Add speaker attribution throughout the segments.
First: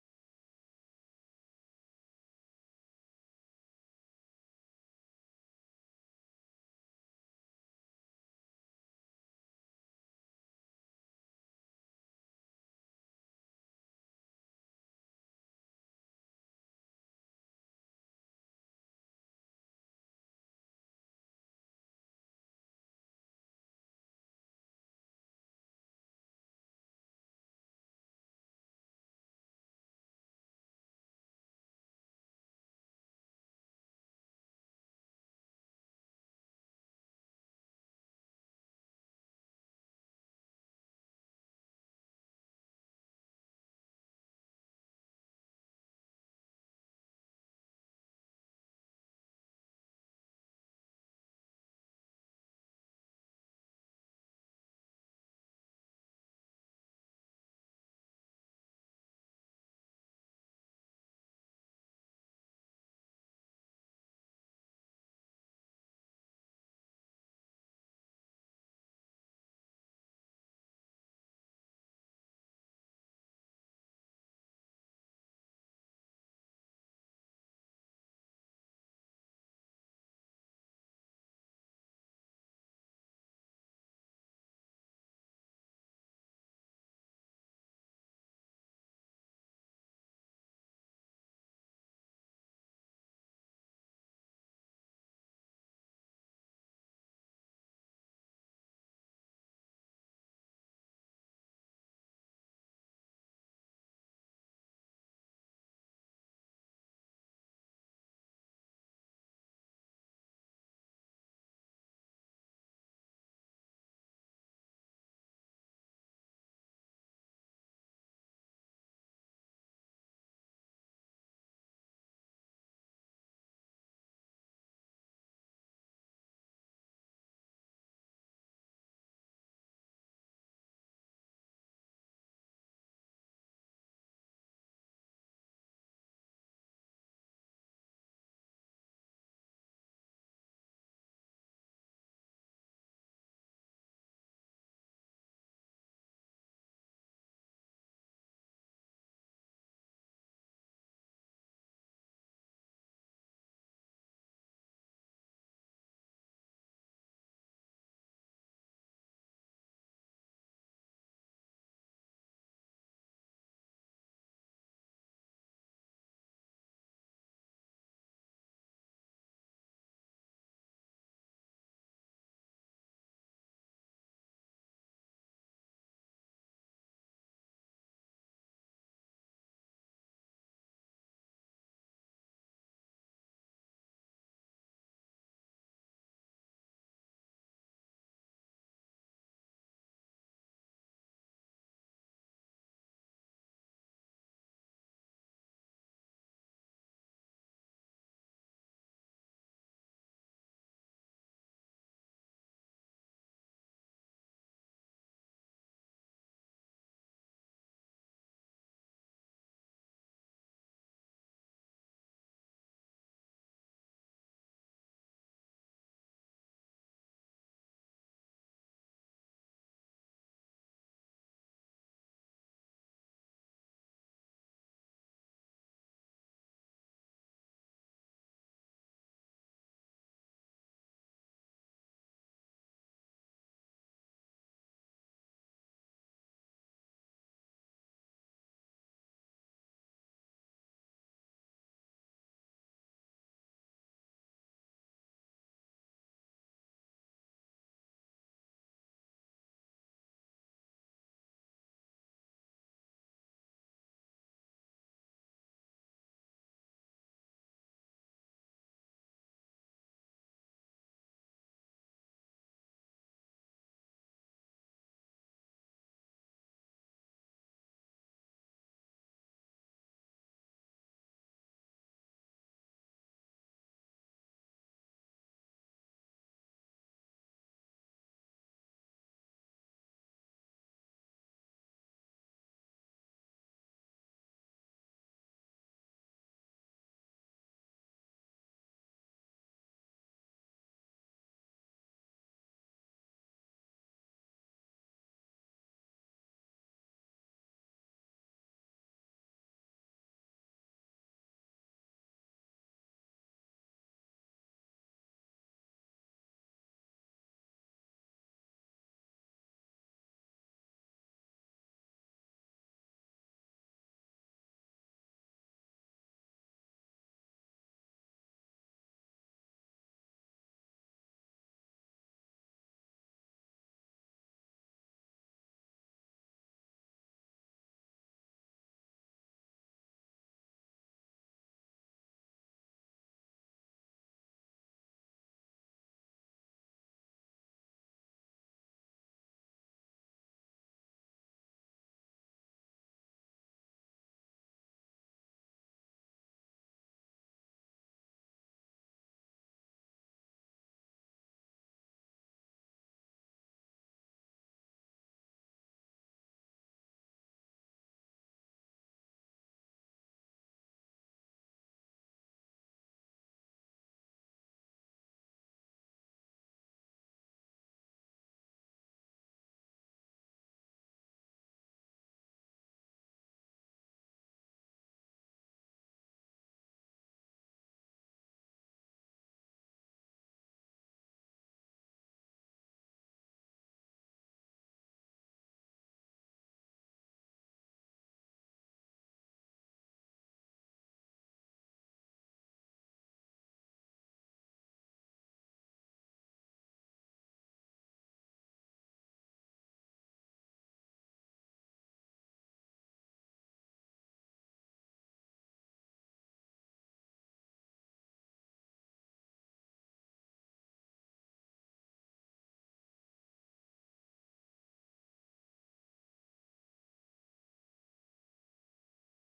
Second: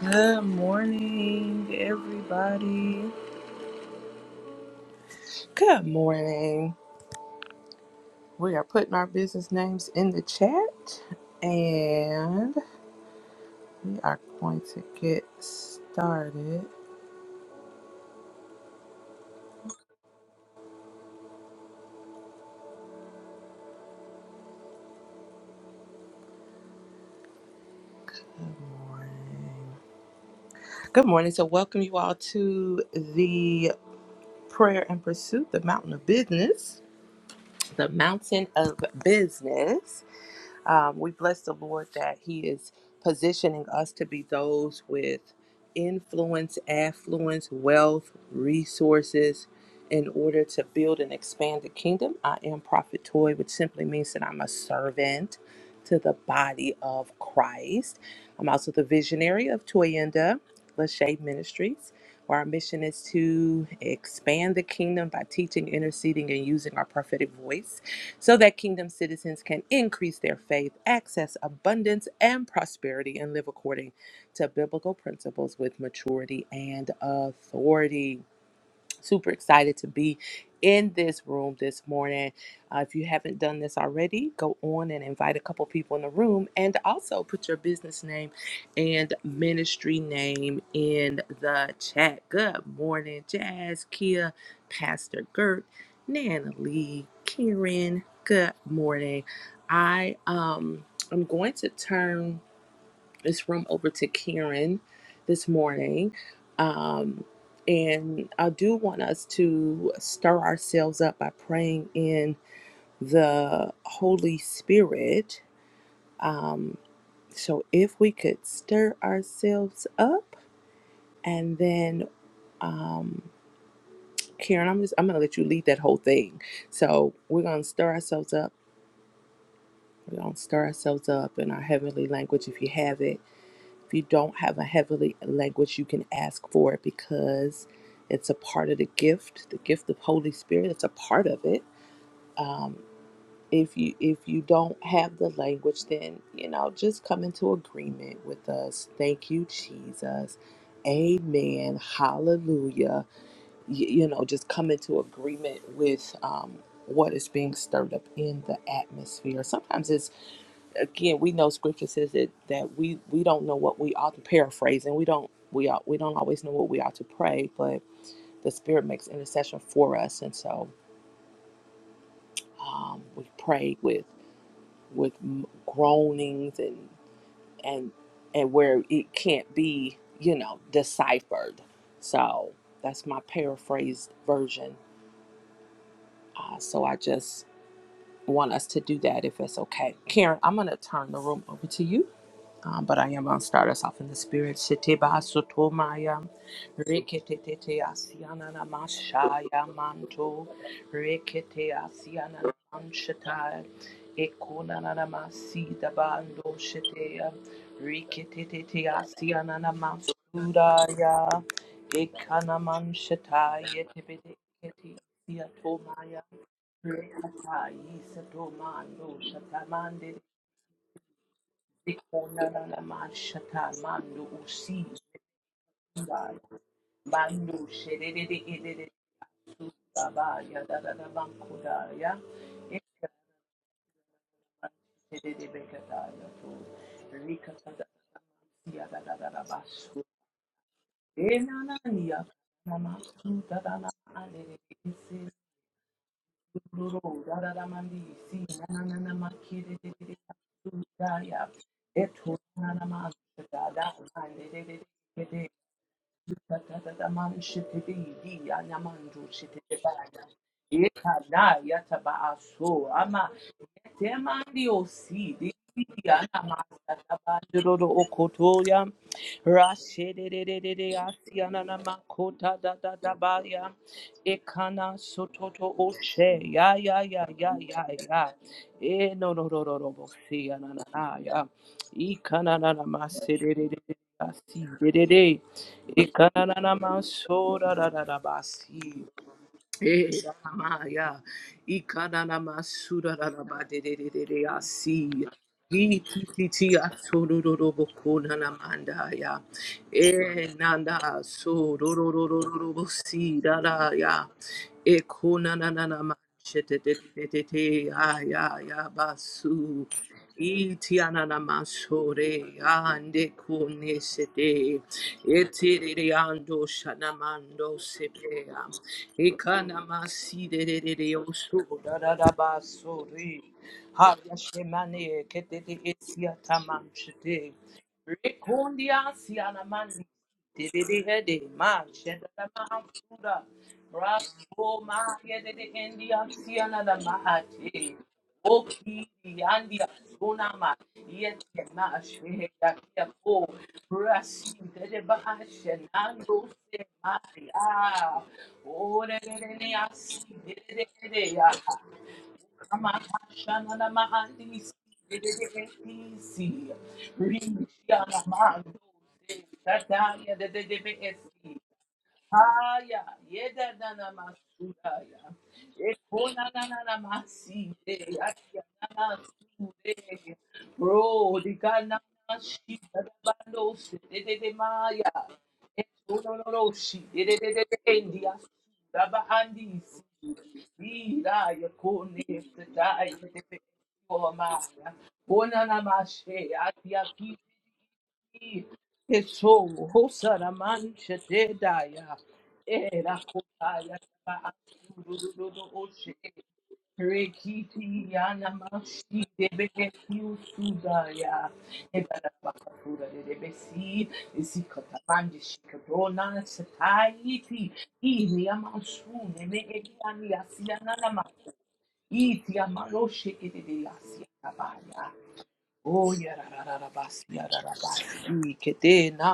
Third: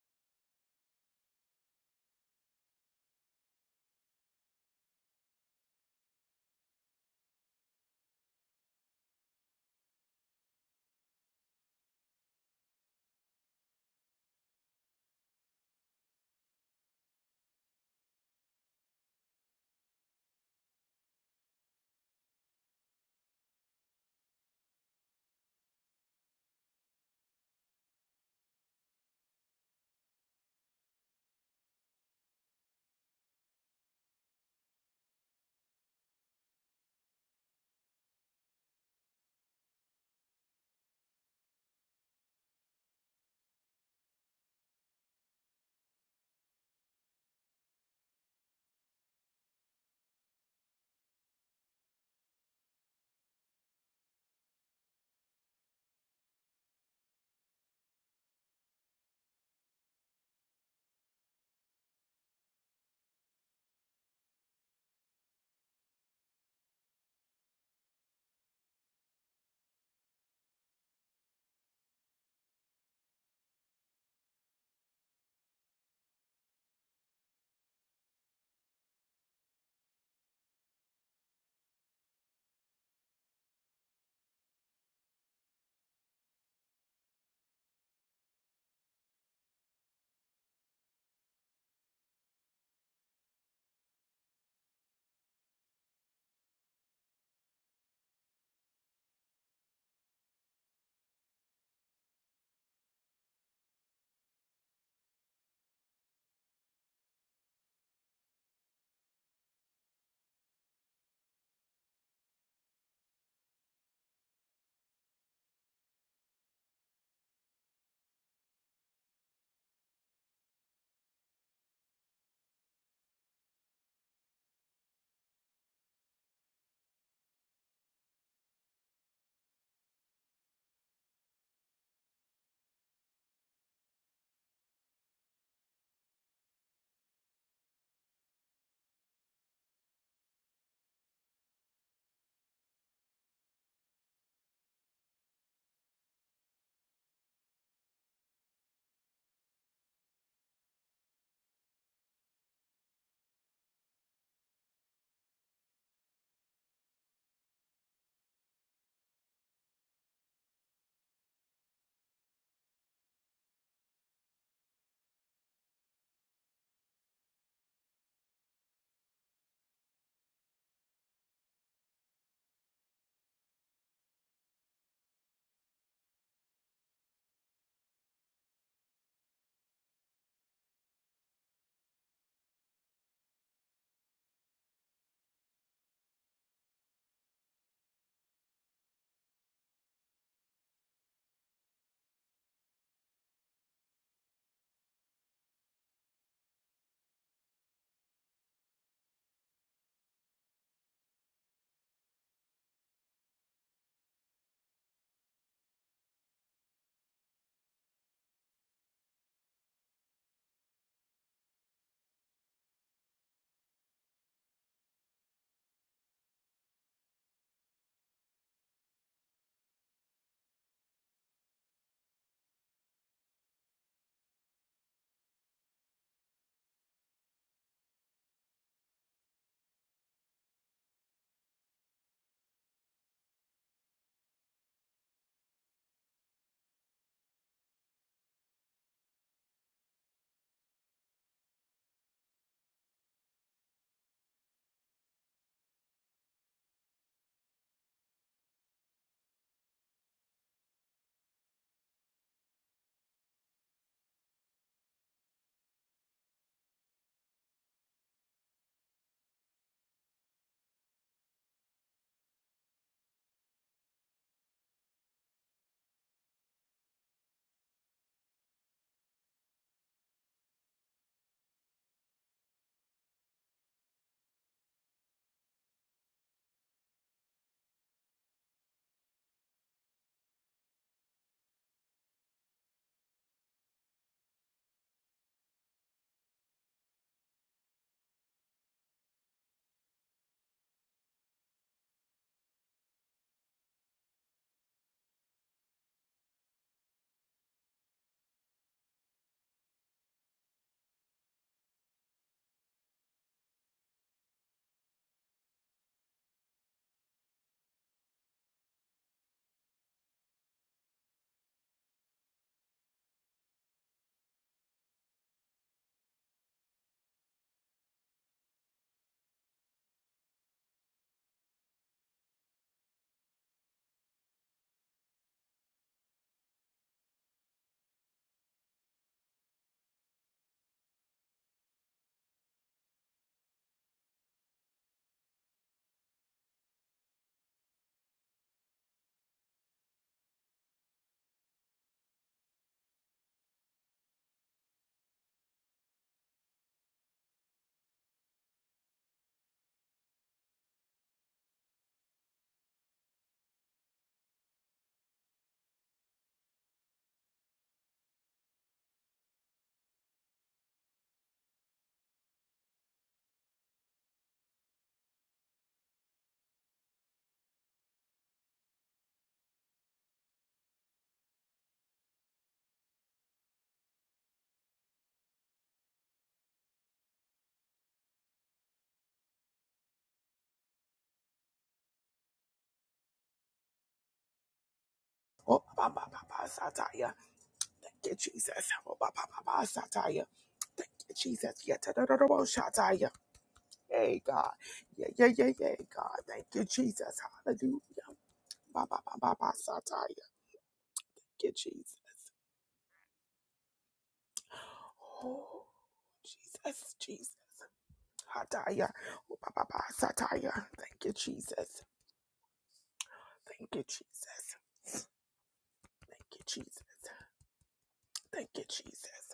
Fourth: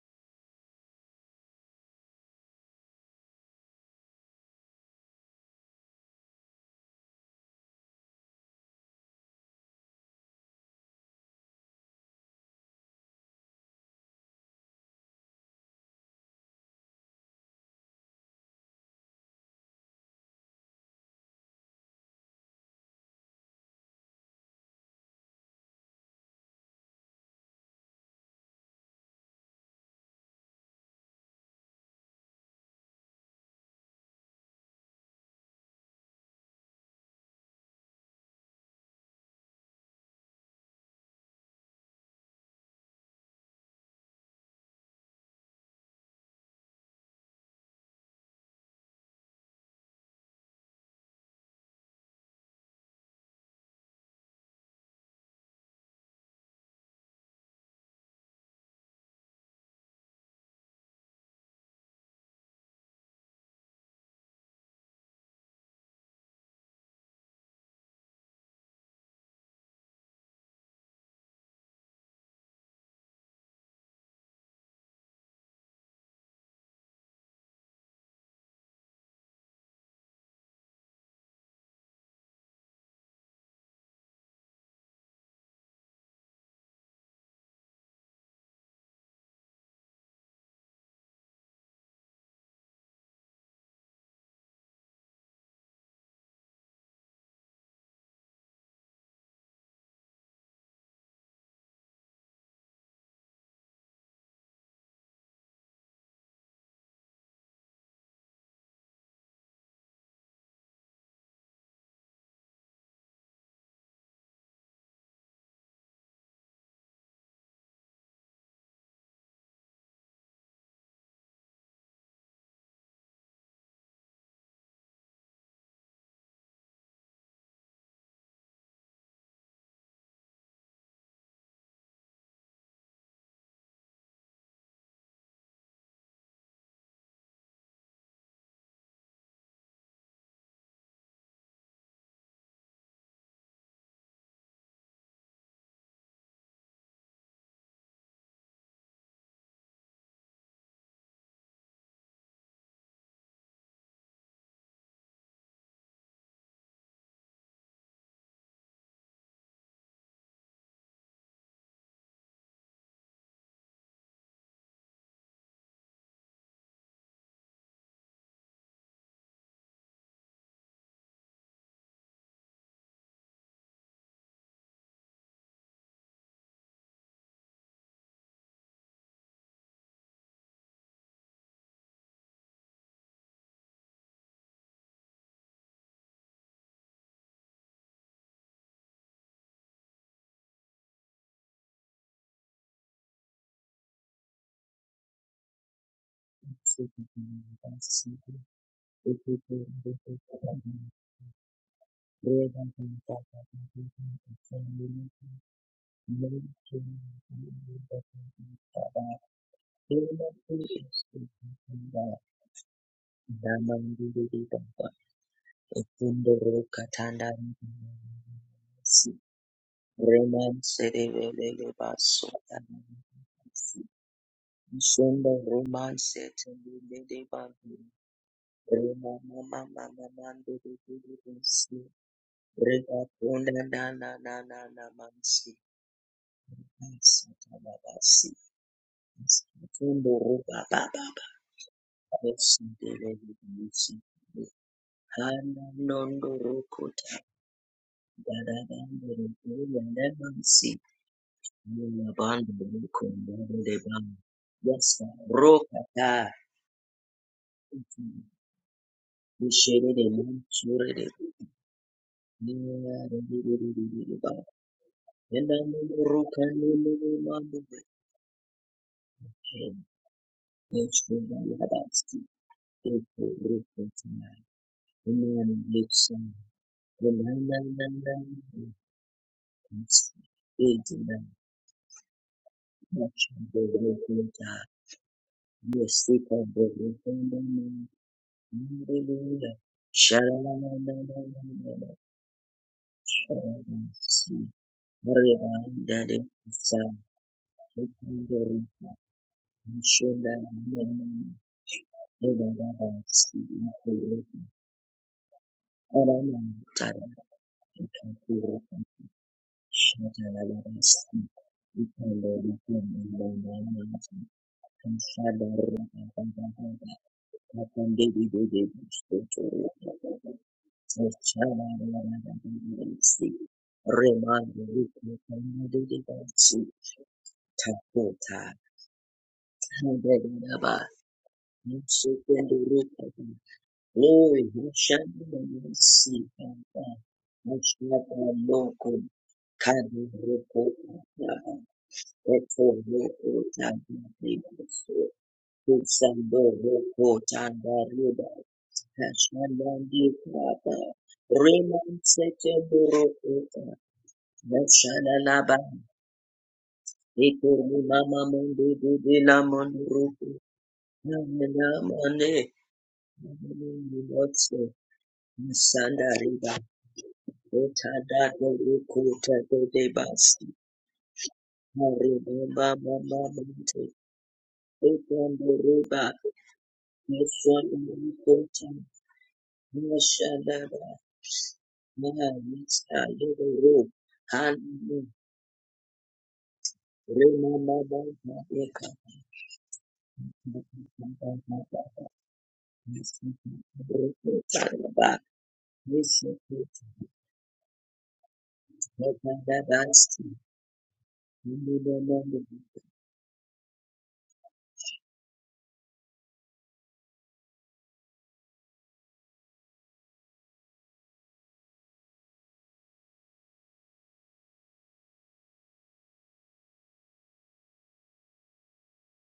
Speaker 1: Good morning, everybody. Good morning. We are putting our business names in the chat and we are going to get started. Good morning. Good morning. So, welcome you all to the Prayer and Pursuit, the Mountain of Business. The Mountain of Business. Um, we bless the Lord that He is positioning us to be those with influence, affluence, wealth, resources in order to build and expand the kingdom. I am Prophet Toy, which simply means that I'm a servant to the body of Christ. I'm also the visionary of Toyenda Lachey Ministries. Where our mission is to expand the kingdom by teaching, interceding, and using our prophetic voice so that kingdom citizens can increase their faith, access abundance and prosperity, and live according to biblical principles with maturity and authority. Super excited to be in this room this morning. Uh, if you haven't done this already, go on and invite a couple people in the room and also put your business name and ministry name in the chat. Good morning, Jazz, Kia, Pastor Gert, Nana Lee, Karen. Good morning. I um I'm going to turn this room over to Karen this morning. Um, and I do want us to stir ourselves up by praying in the Holy Spirit. Um, so if we could stir ourselves up and then um, Karen, I'm just I'm gonna let you lead that whole thing. So we're gonna stir ourselves up. We're gonna stir ourselves up in our heavenly language if you have it If you don't have a heavenly language, you can ask for it because it's a part of the gift, the gift of Holy Spirit. It's a part of it. Um, if you if you don't have the language, then you know just come into agreement with us. Thank you, Jesus. Amen. Hallelujah. Y- you know, just come into agreement with um, what is being stirred up in the atmosphere. Sometimes it's again we know scripture says that that we we don't know what we ought to paraphrase and we don't we ought we don't always know what we ought to pray but the spirit makes intercession for us and so um, we pray with with m- groanings and and and where it can't be you know deciphered so that's my paraphrased version uh, so i just want us to do that if it's okay karen i'm going to turn the room over to you Um, but I am going to start us off in the spirit. Siteba sotomaya, reketete asiana namashaya manto, rekete asiana namshataya, ekona namasi dabando shetea, reketete asiana namasudaya, ekana manshataya, tebete kete asiatomaya, rekata yisatomando shatamande Ikona la la Ikonanamashata mando usi
Speaker 2: Shonda romance
Speaker 1: zebaya.
Speaker 2: tendele
Speaker 1: Mando
Speaker 2: bandu
Speaker 1: shedede edede
Speaker 2: rema mama mama mando
Speaker 1: susabaya
Speaker 2: de de
Speaker 1: dadada
Speaker 2: de de si
Speaker 1: bankodaya. de
Speaker 2: rega ponda na na na na na
Speaker 1: shedede bekadaya to.
Speaker 2: Yes,
Speaker 1: Rika sada ya da da da da basu. e na na Enananiya na dadana alele ese. Duro da da da mandi si na na na na makere de nananana makedede susaya. Eto nanamashata de de
Speaker 2: roka ta
Speaker 1: Tatataman shitidi di anamandu shitidi
Speaker 2: ushere the
Speaker 1: baya.
Speaker 2: mansure de
Speaker 1: Ekana yataba aso ama yetemandi osi di
Speaker 2: Yenda
Speaker 1: di
Speaker 2: muruka
Speaker 1: anamasa
Speaker 2: nini mambo
Speaker 1: tabandoro okotoya. Rashedededede
Speaker 2: Yes,
Speaker 1: asi
Speaker 2: roka ta
Speaker 1: ananamakota tatabaya. Ekana sototo
Speaker 2: Thank you.
Speaker 1: oshe ya ya ya ya
Speaker 2: Hallelujah.
Speaker 1: ya ya. E no no no no no bosi ananaya. Ikana nanamasede asi dedede. Ikanana mansora da da da basi. Eh, Ramaya, Ikananama Sudaraba de de de de Asi, Ikiti Asororoboko Eh Nanda Sorororobosi Raya. Ekona Nanama Shete de de de de Aya ya Yabasu, Itiananama Sore, Ande Konesete,
Speaker 2: Glory,
Speaker 1: Etiriando Shanamando Sepea de de de de de osu da da da basuri. Hayashemane kete de esia tamanchete. Rekondia siana man Diddy Hede, ma shedda mahamsuda Rasko
Speaker 2: who shall
Speaker 1: ma de
Speaker 2: we
Speaker 1: india
Speaker 2: see?
Speaker 1: siana da mahati
Speaker 2: Mshaka loko
Speaker 1: Oki yandia
Speaker 2: kadi roko
Speaker 1: sunama yete ma
Speaker 2: eto
Speaker 1: shedda kia po
Speaker 2: roko tanda
Speaker 1: Brasi
Speaker 2: roko
Speaker 1: dede ba shenando
Speaker 2: kusando
Speaker 1: se ma
Speaker 2: roko
Speaker 1: ya
Speaker 2: tanda
Speaker 1: Ore dede ne
Speaker 2: Kashandandi
Speaker 1: asi
Speaker 2: Baba.
Speaker 1: dede dede ya
Speaker 2: Reman Sete Burukota.
Speaker 1: Rimshana
Speaker 2: Nashana Laba. Ekuru Mama
Speaker 1: Mando,
Speaker 2: Mundu Dudila
Speaker 1: Sataya,
Speaker 2: Munduruku.
Speaker 1: the DBSC.
Speaker 2: Namina Mane.
Speaker 1: Haya, yeda na
Speaker 2: Namundu
Speaker 1: na
Speaker 2: Motsu.
Speaker 1: masudaya.
Speaker 2: Nasanda
Speaker 1: Ekona
Speaker 2: Riba.
Speaker 1: na na na maside,
Speaker 2: Otada
Speaker 1: atia na
Speaker 2: Doruku Tade
Speaker 1: masude.
Speaker 2: Debasi.
Speaker 1: Bro, dika na
Speaker 2: Haribaba
Speaker 1: masida da
Speaker 2: Mama
Speaker 1: bando
Speaker 2: Mundu.
Speaker 1: se, de de de maya.
Speaker 2: Ekuru Riba.
Speaker 1: Ekona no no shi, de de de de
Speaker 2: Nashana
Speaker 1: de india.
Speaker 2: Rukota.
Speaker 1: Daba andi si,
Speaker 2: Nashana Laba.
Speaker 1: ira ya kone se da ya
Speaker 2: Nashana
Speaker 1: de de koma.
Speaker 2: Rukota.
Speaker 3: Oh,
Speaker 1: Ona na
Speaker 3: ba, ba, ba, ba,
Speaker 1: mashe, atia
Speaker 3: sataya.
Speaker 2: Good
Speaker 3: Thank you,
Speaker 2: morning.
Speaker 1: ki
Speaker 3: Jesus. Oh, ba, ba, ba, ba,
Speaker 1: Eso,
Speaker 3: sataya.
Speaker 1: Hosana
Speaker 3: Thank you,
Speaker 1: Mancha
Speaker 3: Jesus. Yeah, ta, da,
Speaker 1: Dedaya,
Speaker 3: da, da, bo, shataya.
Speaker 1: Era Kotaya,
Speaker 3: Hey, God. Yeah, yeah, yeah,
Speaker 1: Rudo
Speaker 3: yeah,
Speaker 1: Oche,
Speaker 3: God. Thank you, Jesus. Hallelujah.
Speaker 1: Rekiti Yana
Speaker 3: Ba, ba, ba,
Speaker 1: Mashi,
Speaker 3: ba, ba,
Speaker 1: Debeke
Speaker 3: sataya. Thank
Speaker 1: Sudaya,
Speaker 3: you, Jesus.
Speaker 1: Ebala Bakapura de Debesi, Isikotamandi
Speaker 3: Oh,
Speaker 1: Shikadona,
Speaker 3: Jesus, Jesus.
Speaker 1: Sataiti, Ili
Speaker 3: Hataya.
Speaker 1: Amansu,
Speaker 3: Oh, ba,
Speaker 1: Neme
Speaker 3: ba, ba,
Speaker 1: Eliani
Speaker 3: sataya.
Speaker 1: Asiana
Speaker 3: Thank you,
Speaker 1: Namako,
Speaker 3: Jesus.
Speaker 1: Iti Amaroshe
Speaker 3: Thank you,
Speaker 1: de Asia
Speaker 3: Jesus.
Speaker 1: Tabaya. Oh,
Speaker 3: Thank you, Jesus.
Speaker 1: yarararabas,
Speaker 3: Thank you, Jesus.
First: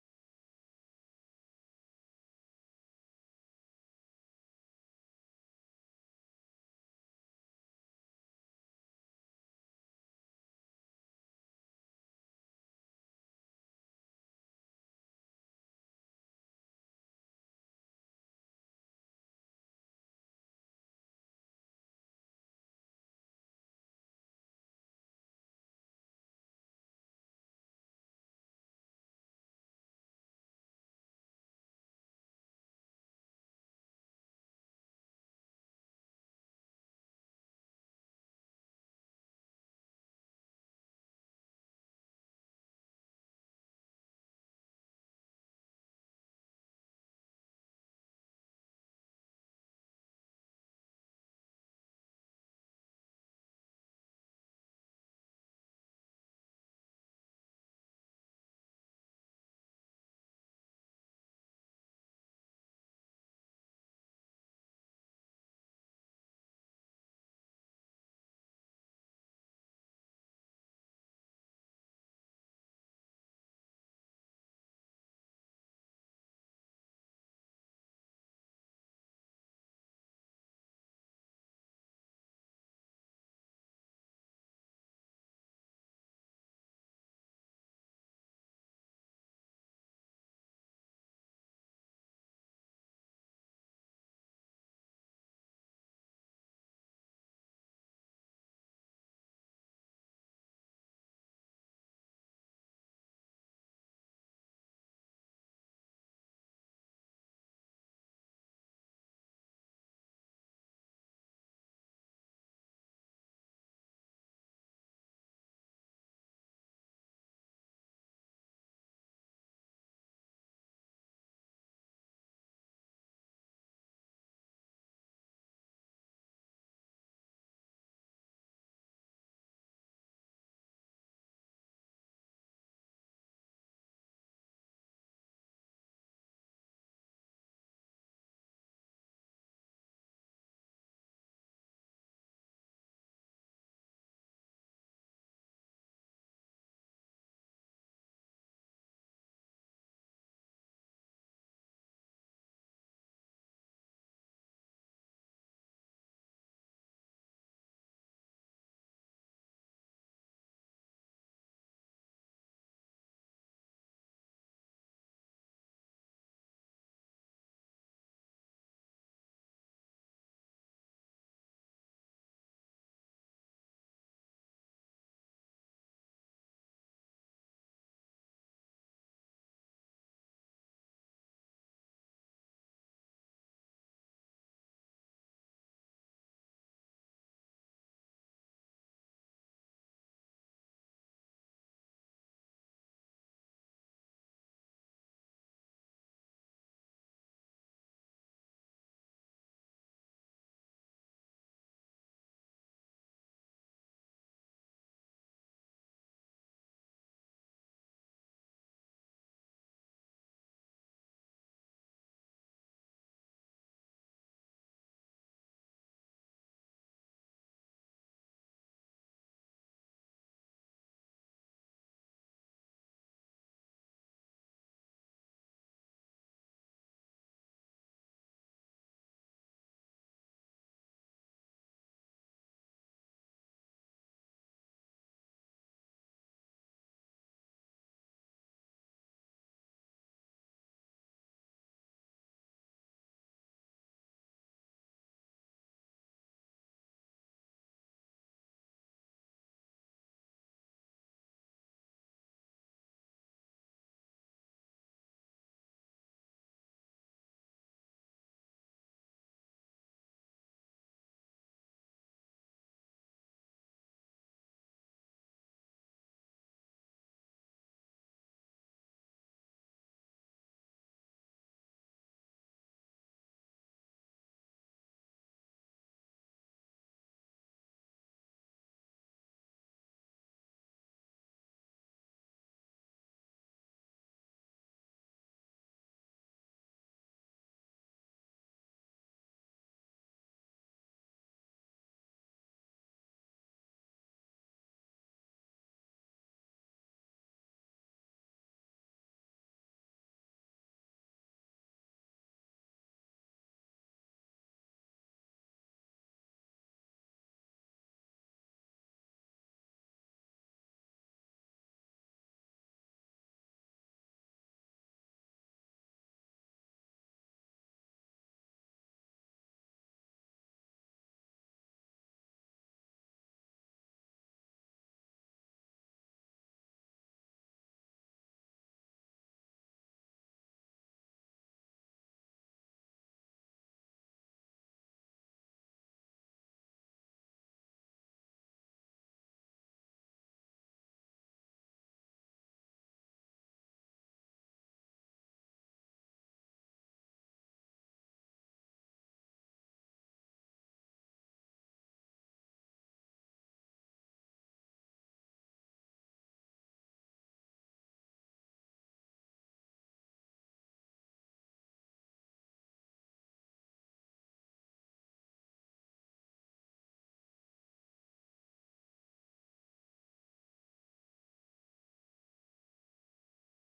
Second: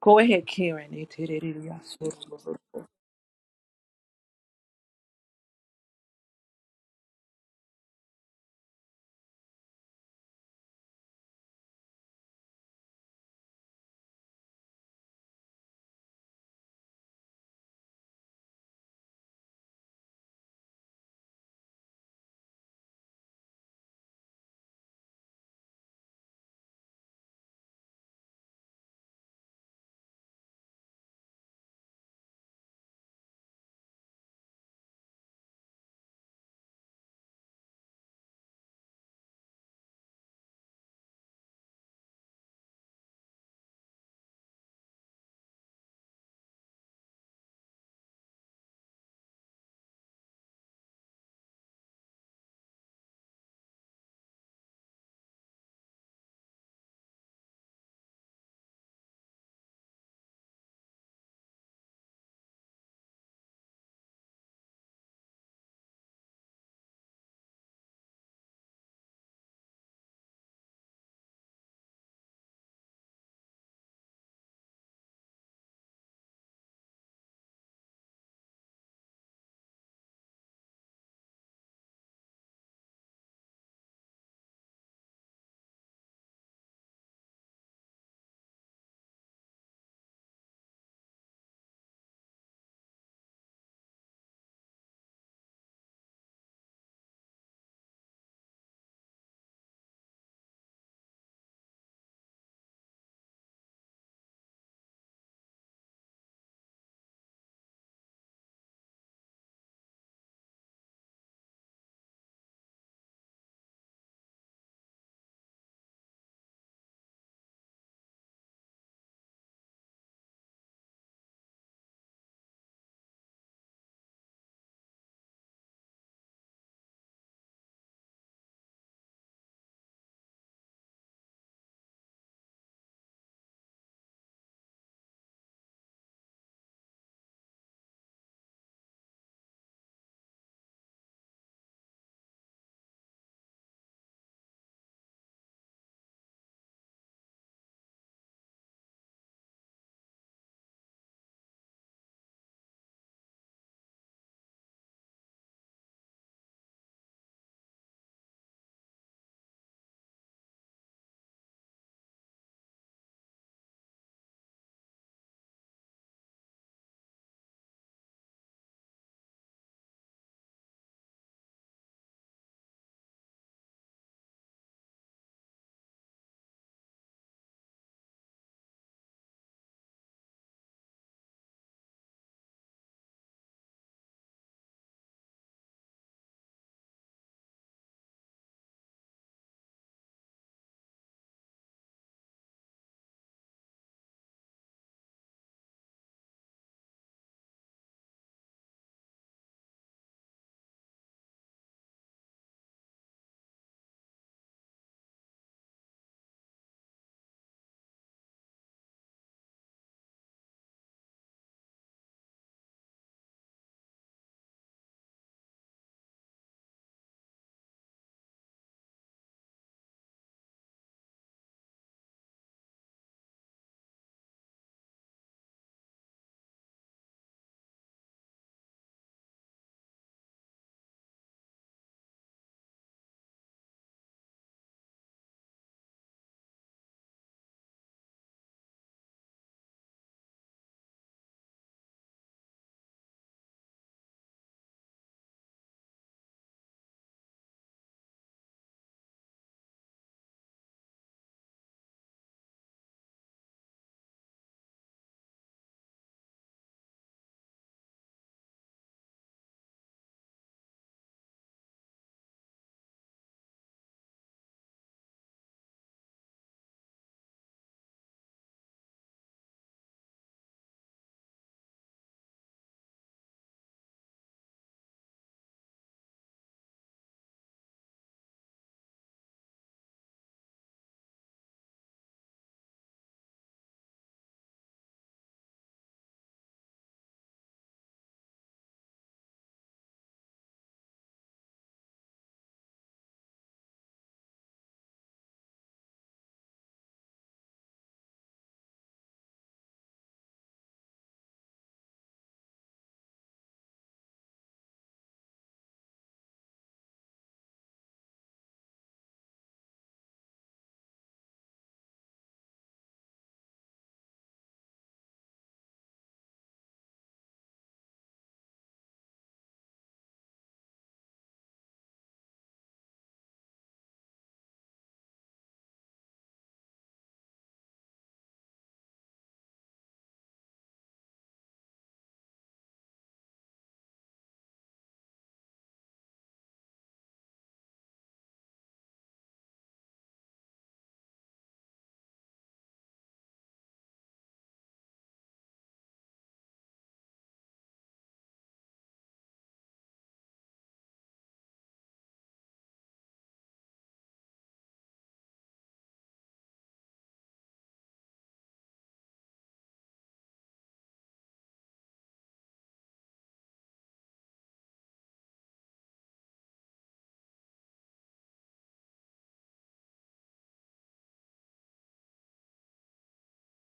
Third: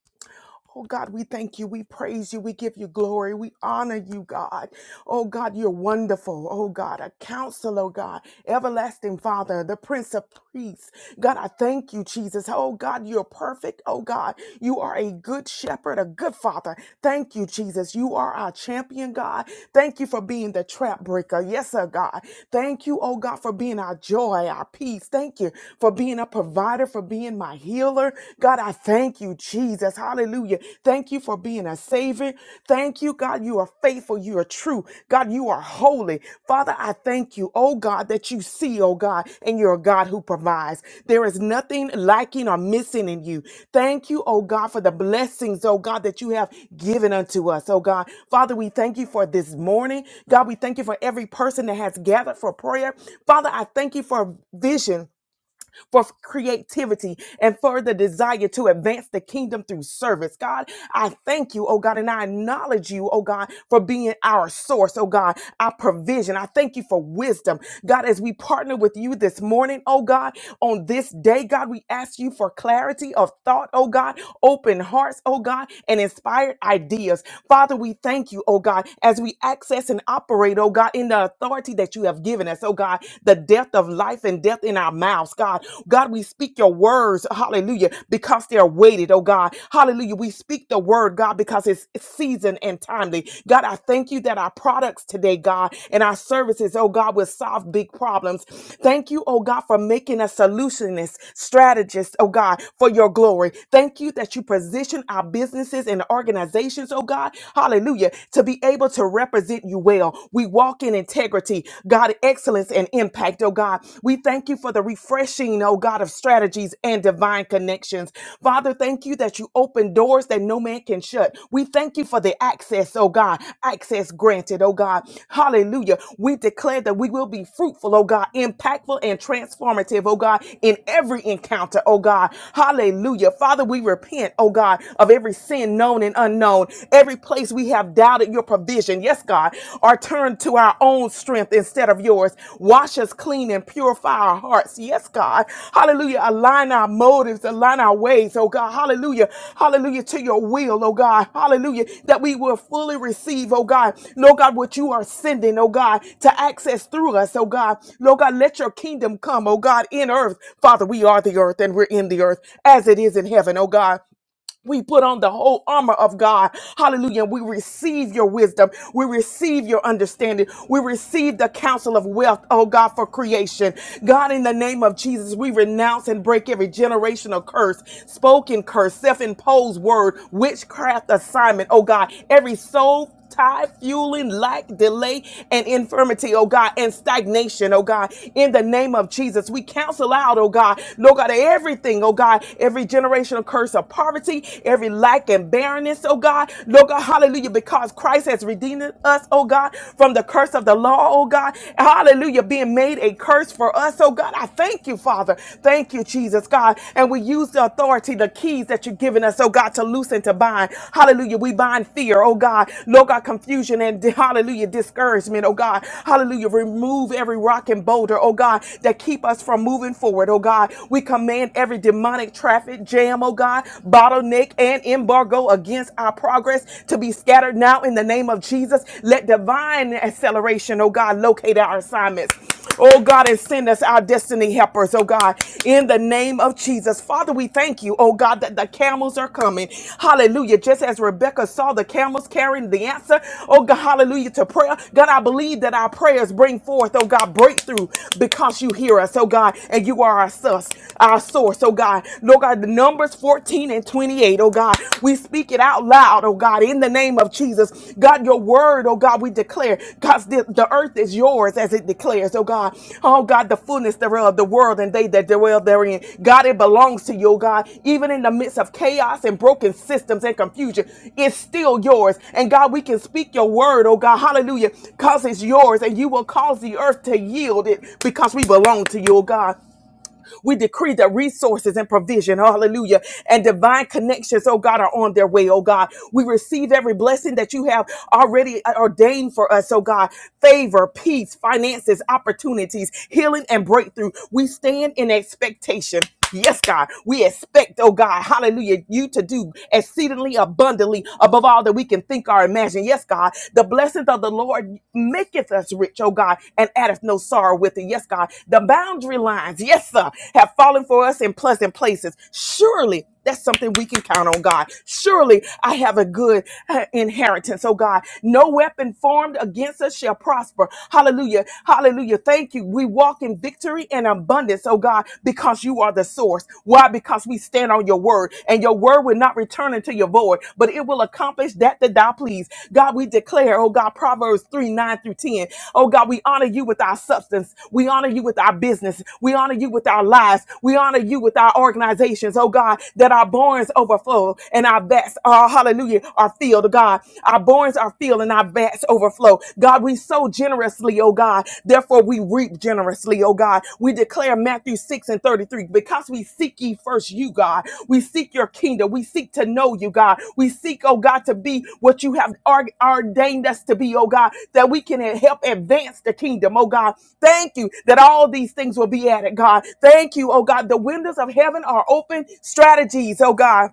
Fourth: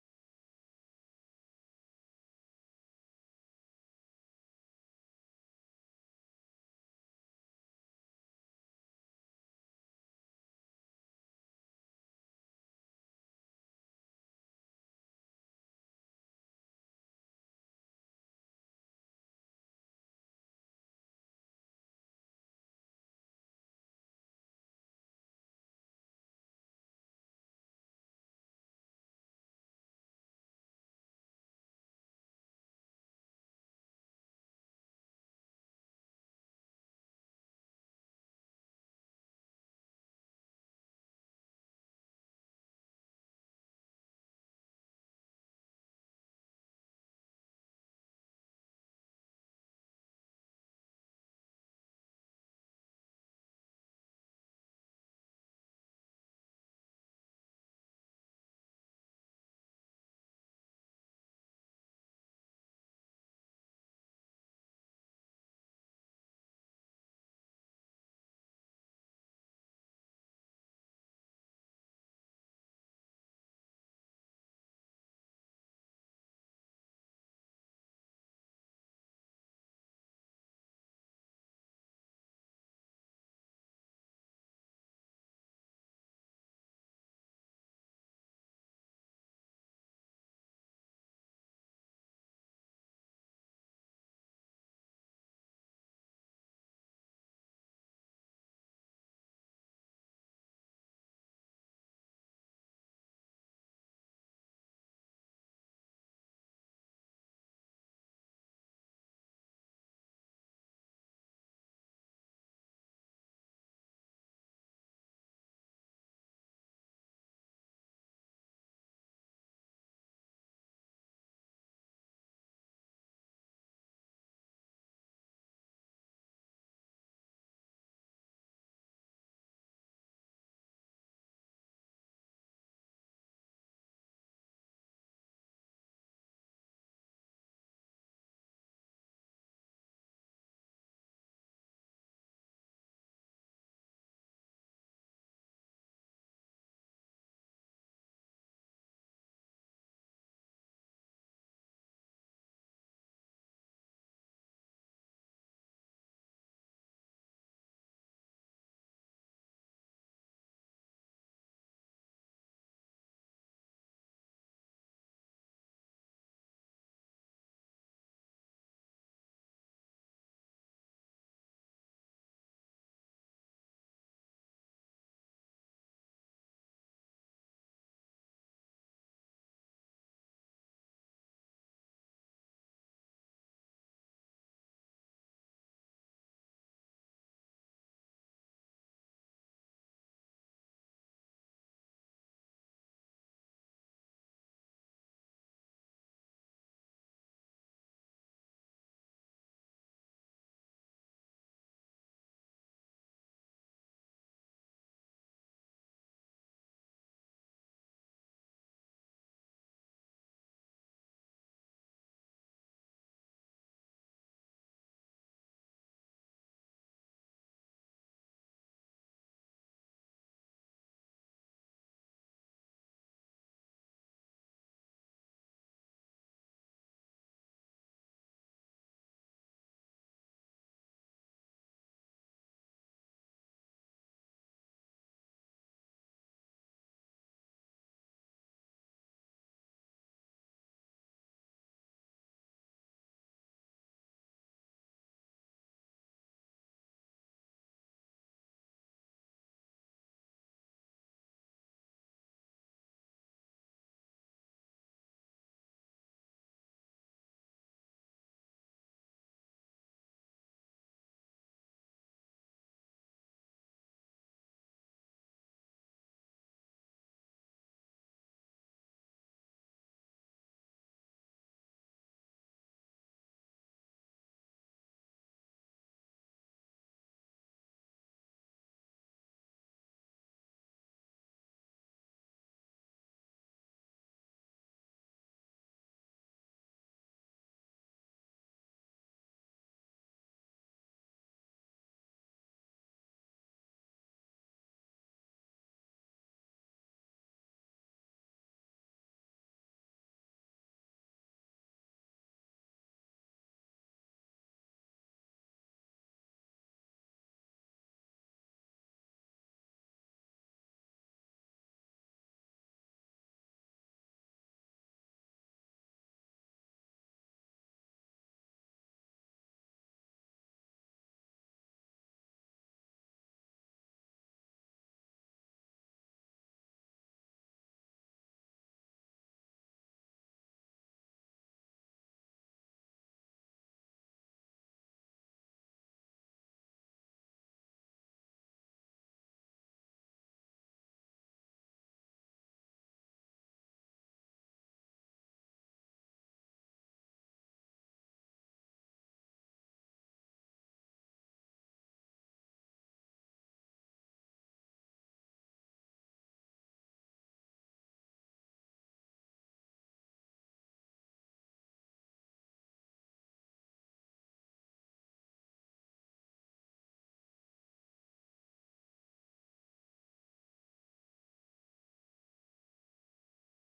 Speaker 1: Go ahead,
Speaker 3: Oh
Speaker 1: Karen.
Speaker 3: God, we thank you. We praise you. We
Speaker 1: Iteririyasururu.
Speaker 3: give you glory. We honor you, God. Oh God, you're wonderful. Oh God, a counselor, oh, God, everlasting Father, the Prince of Peace. God, I thank you, Jesus. Oh God, you're perfect. Oh God, you are a good shepherd, a good father. Thank you, Jesus. You are our champion, God. Thank you for being the trap breaker. Yes, sir, God. Thank you, oh God, for being our joy, our peace. Thank you for being a provider, for being my healer. God, I thank you, Jesus. Hallelujah. Thank you for being a savior. Thank you, God. You are faithful. You are true. God, you are holy. Father, I thank you thank you, oh God, that you see, oh God, and you're a God who provides. There is nothing lacking or missing in you. Thank you, oh God, for the blessings, oh God, that you have given unto us, oh God. Father, we thank you for this morning. God, we thank you for every person that has gathered for prayer. Father, I thank you for vision for creativity and for the desire to advance the kingdom through service. God, I thank you, oh God, and I acknowledge you, oh God, for being our source, oh God, our provision. I thank you for wisdom. God, as we partner with you this morning, oh God, on this day, God, we ask you for clarity of thought, oh God, open hearts, oh God, and inspired ideas. Father, we thank you, oh God, as we access and operate, oh God, in the authority that you have given us, oh God. God, the death of life and death in our mouths, God. God, we speak your words, hallelujah, because they're weighted, oh God. Hallelujah. We speak the word, God, because it's it's seasoned and timely. God, I thank you that our products today, God, and our services, oh God, will solve big problems. Thank you, oh God, for making us solutionists, strategists, oh God, for your glory. Thank you that you position our businesses and organizations, oh God, hallelujah, to be able to represent you well well. We walk in integrity, God, excellence and impact, oh God. We thank you for the refreshing, oh God, of strategies and divine connections. Father, thank you that you open doors that no man can shut. We thank you for the access, oh God, access granted, oh God. Hallelujah. We declare that we will be fruitful, oh God, impactful and transformative, oh God, in every encounter, oh God. Hallelujah. Father, we repent, oh God, of every sin known and unknown, Every place we have doubted your provision, yes, God, or turned to our own strength instead of yours. Wash us clean and purify our hearts, yes, God. Hallelujah. Align our motives, align our ways, oh God. Hallelujah. Hallelujah to your will, oh God. Hallelujah. That we will fully receive, oh God. Lord God, what you are sending, oh God, to access through us, oh God. Lord God, let your kingdom come, oh God, in earth. Father, we are the earth and we're in the earth as it is in heaven, oh God. We put on the whole armor of God. Hallelujah. We receive your wisdom. We receive your understanding. We receive the counsel of wealth, oh God, for creation. God, in the name of Jesus, we renounce and break every generational curse, spoken curse, self imposed word, witchcraft assignment, oh God, every soul tie, fueling, lack, delay, and infirmity, oh God, and stagnation, oh God. In the name of Jesus, we counsel out, oh God, Lord God, everything, oh God, every generational curse of poverty, every lack and barrenness, oh God, Lord God, hallelujah, because Christ has redeemed us, oh God, from the curse of the law, oh God, hallelujah, being made a curse for us, oh God. I thank you, Father. Thank you, Jesus, God. And we use the authority, the keys that you've given us, oh God, to loosen, to bind. Hallelujah. We bind fear, oh God. Lord God, confusion and hallelujah, discouragement, oh God. Hallelujah. Remove every rock and boulder, oh God, that keep us from moving forward, oh God. We command every demonic traffic jam, oh God, bottleneck and embargo against our progress to be scattered now in the name of Jesus. Let divine acceleration, oh God, locate locate our assignments. Oh God, and send us our destiny helpers, oh God, in the name of Jesus. Father, we thank you, oh God, that the camels are coming. Hallelujah. Just as Rebecca saw the camels carrying the answer, oh God, hallelujah, to prayer. God, I believe that our prayers bring forth, oh God, breakthrough because you hear us, oh God, and you are our source, our source, oh God. Lord God, the numbers 14 and 28, oh God, we speak it it out loud, oh God, in the name of Jesus. God, your word, oh God, we declare. God, the, the earth is yours as it declares, oh God. Oh God, the fullness thereof, the world and they that dwell therein. God, it belongs to you, oh God. Even in the midst of chaos and broken systems and confusion, it's still yours. And God, we can speak your word, oh God, hallelujah, because it's yours and you will cause the earth to yield it because we belong to you, oh God. We decree that resources and provision, hallelujah, and divine connections, oh God, are on their way, oh God. We receive every blessing that you have already uh, ordained for us, oh God. Favor, peace, finances, opportunities, healing, and breakthrough. We stand in expectation. Yes, God, we expect, oh God, hallelujah, you to do exceedingly abundantly above all that we can think or imagine. Yes, God, the blessings of the Lord maketh us rich, oh God, and addeth no sorrow with it. Yes, God, the boundary lines, yes, sir, have fallen for us in pleasant places. Surely that's something we can count on, God. Surely I have a good uh, inheritance, oh God. No weapon formed against us shall prosper. Hallelujah. Hallelujah. Thank you. We walk in victory and abundance, oh God, because you are the source. Why? Because we stand on your word, and your word will not return into your void, but it will accomplish that that thou please. God, we declare declare, oh God, Proverbs 3 9 through 10. Oh God, we honor you with our substance. We honor you with our business. We honor you with our lives. We honor you with our organizations. Oh God, that our barns overflow and our vats, are hallelujah, are filled. God, our barns are filled and our vats overflow. God, we sow generously, oh God. Therefore, we reap generously, oh God. God. We declare Matthew 6 and 33 because we seek ye first you, God. We seek your kingdom. We seek to know you, God. We seek, oh God, to be what you have ar- ordained us to be, oh God, that we can help advance the kingdom, oh God. Thank you that all these things will be added, God. Thank you, oh God. The windows of heaven are open strategies, oh God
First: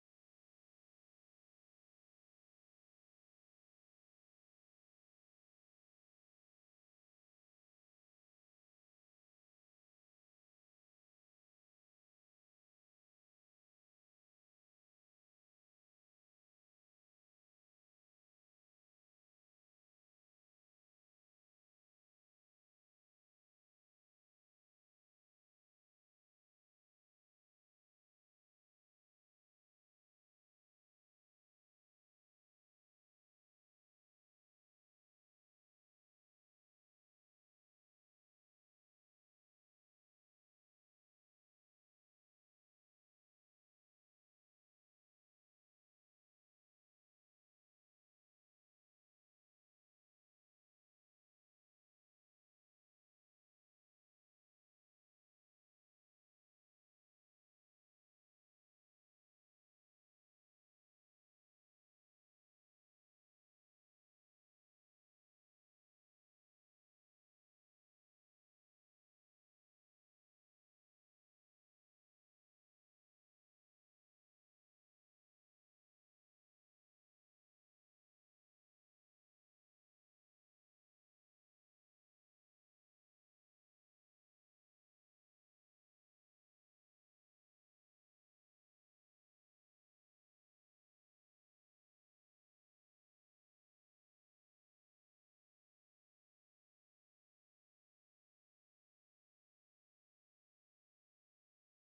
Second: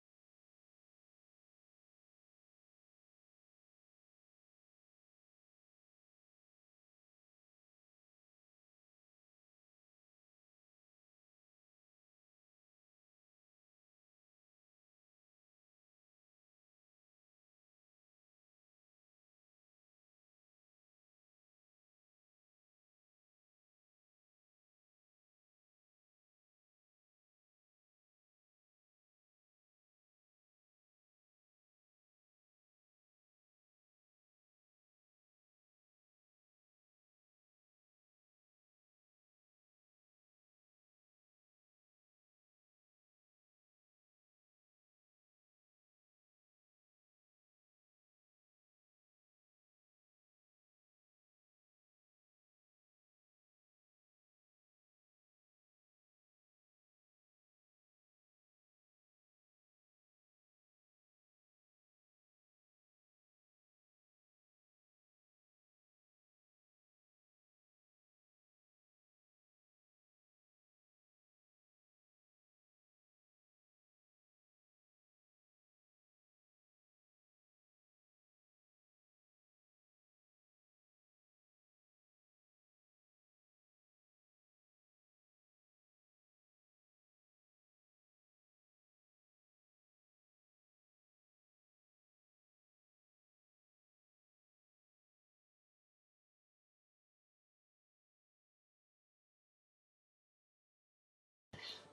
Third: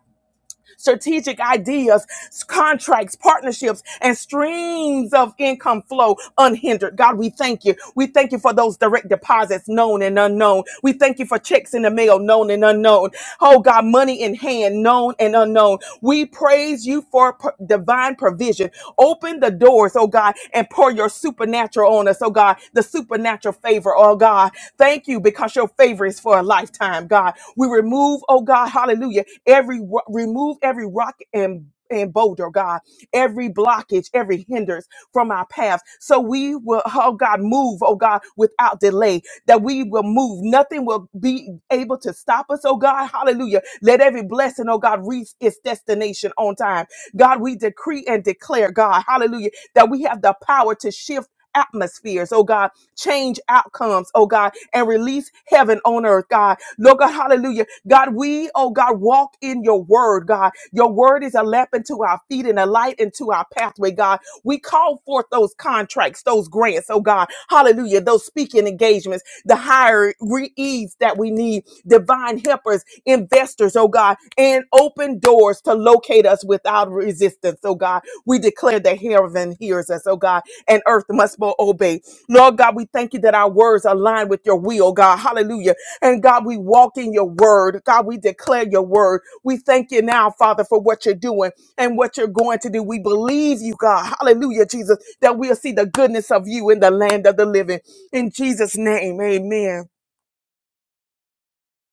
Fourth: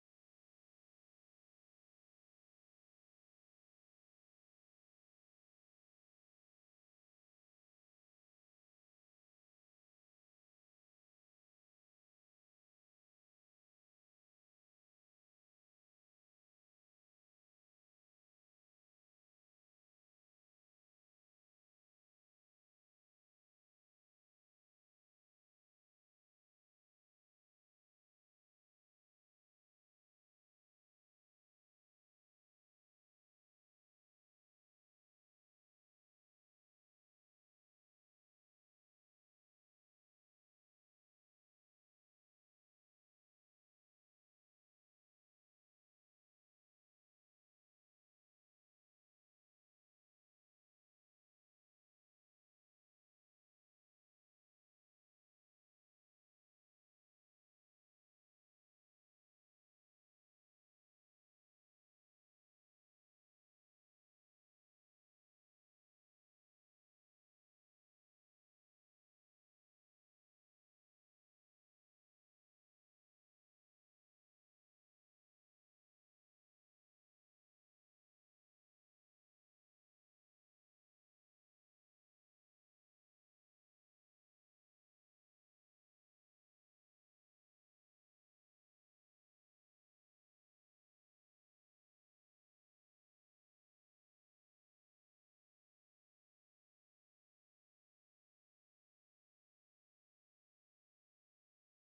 Speaker 3: strategic ideas, contracts, partnerships, and streams of income flow unhindered. God, we thank you. We thank you for those direct deposits, known and unknown. We thank you for checks in the mail, known and unknown. Oh God, money in hand, known and unknown. We praise you for p- divine provision. Open the doors, oh God, and pour your supernatural on us, oh God, the supernatural favor, oh God. Thank you because your favor is for a lifetime, God. We remove, oh God, hallelujah, every ro- remove every rock and and boulder, oh God, every blockage, every hindrance from our path. So we will, oh God, move, oh God, without delay, that we will move. Nothing will be able to stop us, oh God, hallelujah. Let every blessing, oh God, reach its destination on time. God, we decree and declare, God, hallelujah, that we have the power to shift atmospheres, oh God, change outcomes, oh God, and release heaven on earth, God. Lord God, hallelujah. God, we, oh God, walk in your word, God. Your word is a lamp unto our feet and a light into our pathway, God. We call forth those contracts, those grants, oh God, hallelujah, those speaking engagements, the higher reeds that we need, divine helpers, investors, oh God, and open doors to locate us without resistance, oh God. We declare that heaven hears us, oh God, and earth must obey. Lord God, we thank you that our words align with your will, God. Hallelujah and God, we walk in your word. God, we declare your word. We thank you now, Father, for what you're doing and what you're going to do. We believe you, God. Hallelujah, Jesus, that we'll see the goodness of you in the land of the living. In Jesus' name, amen.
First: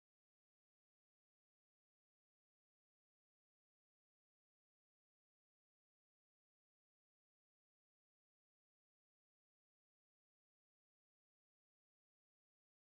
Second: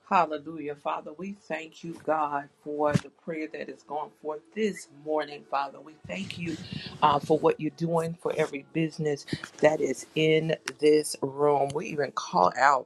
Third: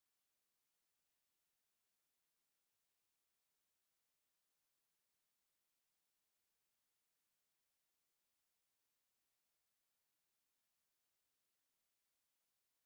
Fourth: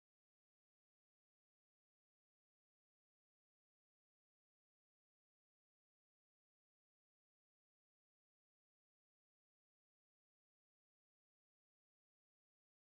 Speaker 1: Hallelujah, Father. We thank you, God, for the prayer that is going forth this morning, Father. We thank you uh, for what you're doing for every business that is in this room. We even call out.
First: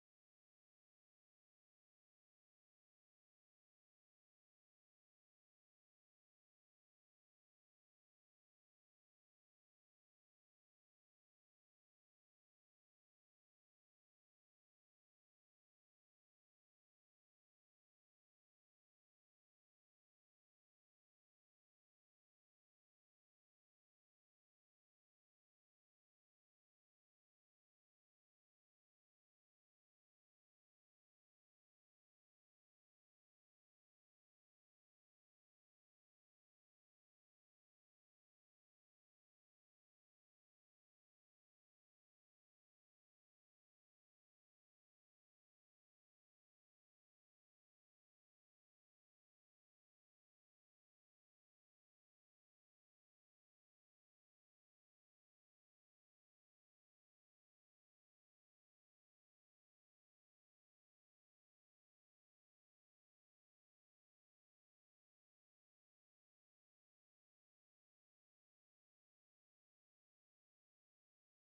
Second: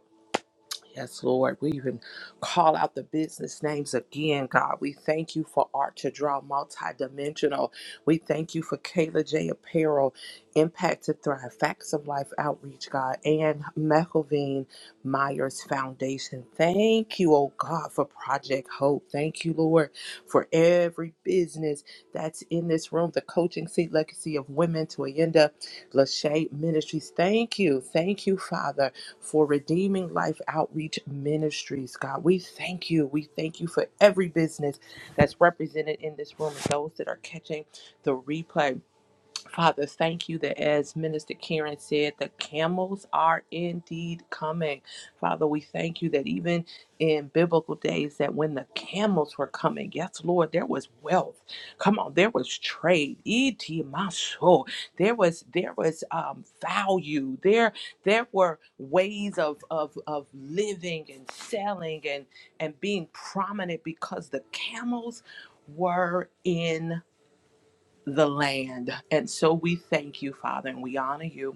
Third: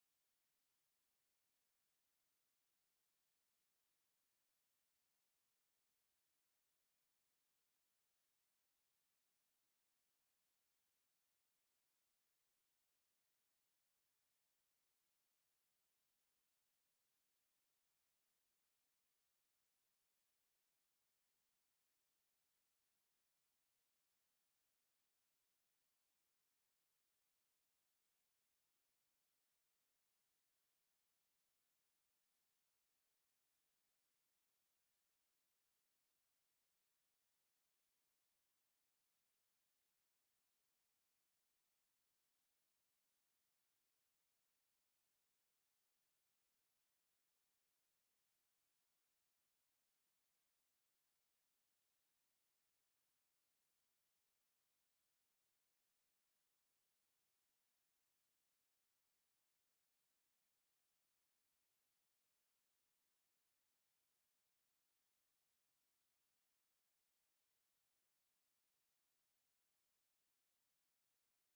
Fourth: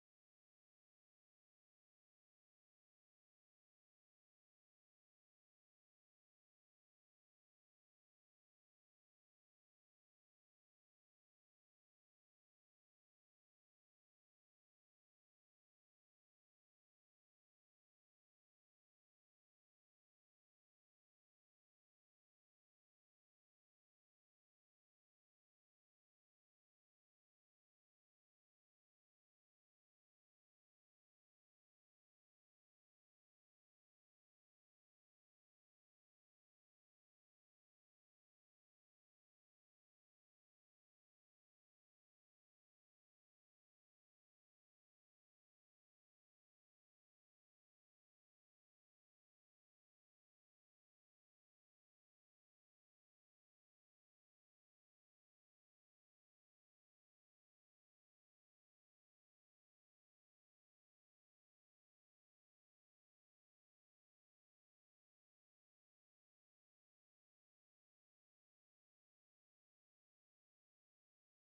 Speaker 1: Yes, Lord. We even call out the business names again, God. We thank you for Art to Draw Multidimensional. We thank you for Kayla J. Apparel, Impact to Thrive, Facts of Life Outreach, God, and McElveen Myers Foundation. Thank you, oh God, for Project Hope. Thank you, Lord, for every business that's in this room, the coaching seat legacy of women to Ayenda Lachey Ministries. Thank you. Thank you, Father for Redeeming Life Outreach Ministries, God. We thank you. We thank you for every business that's represented in this room and those that are catching the replay. Father, thank you that as Minister Karen said, the camels are indeed coming. Father, we thank you that even in biblical days, that when the camels were coming, yes, Lord, there was wealth. Come on, there was trade. Iti maso. There was there was um, value. There there were ways of, of of living and selling and and being prominent because the camels were in the land. And so we thank you, Father, and we honor you.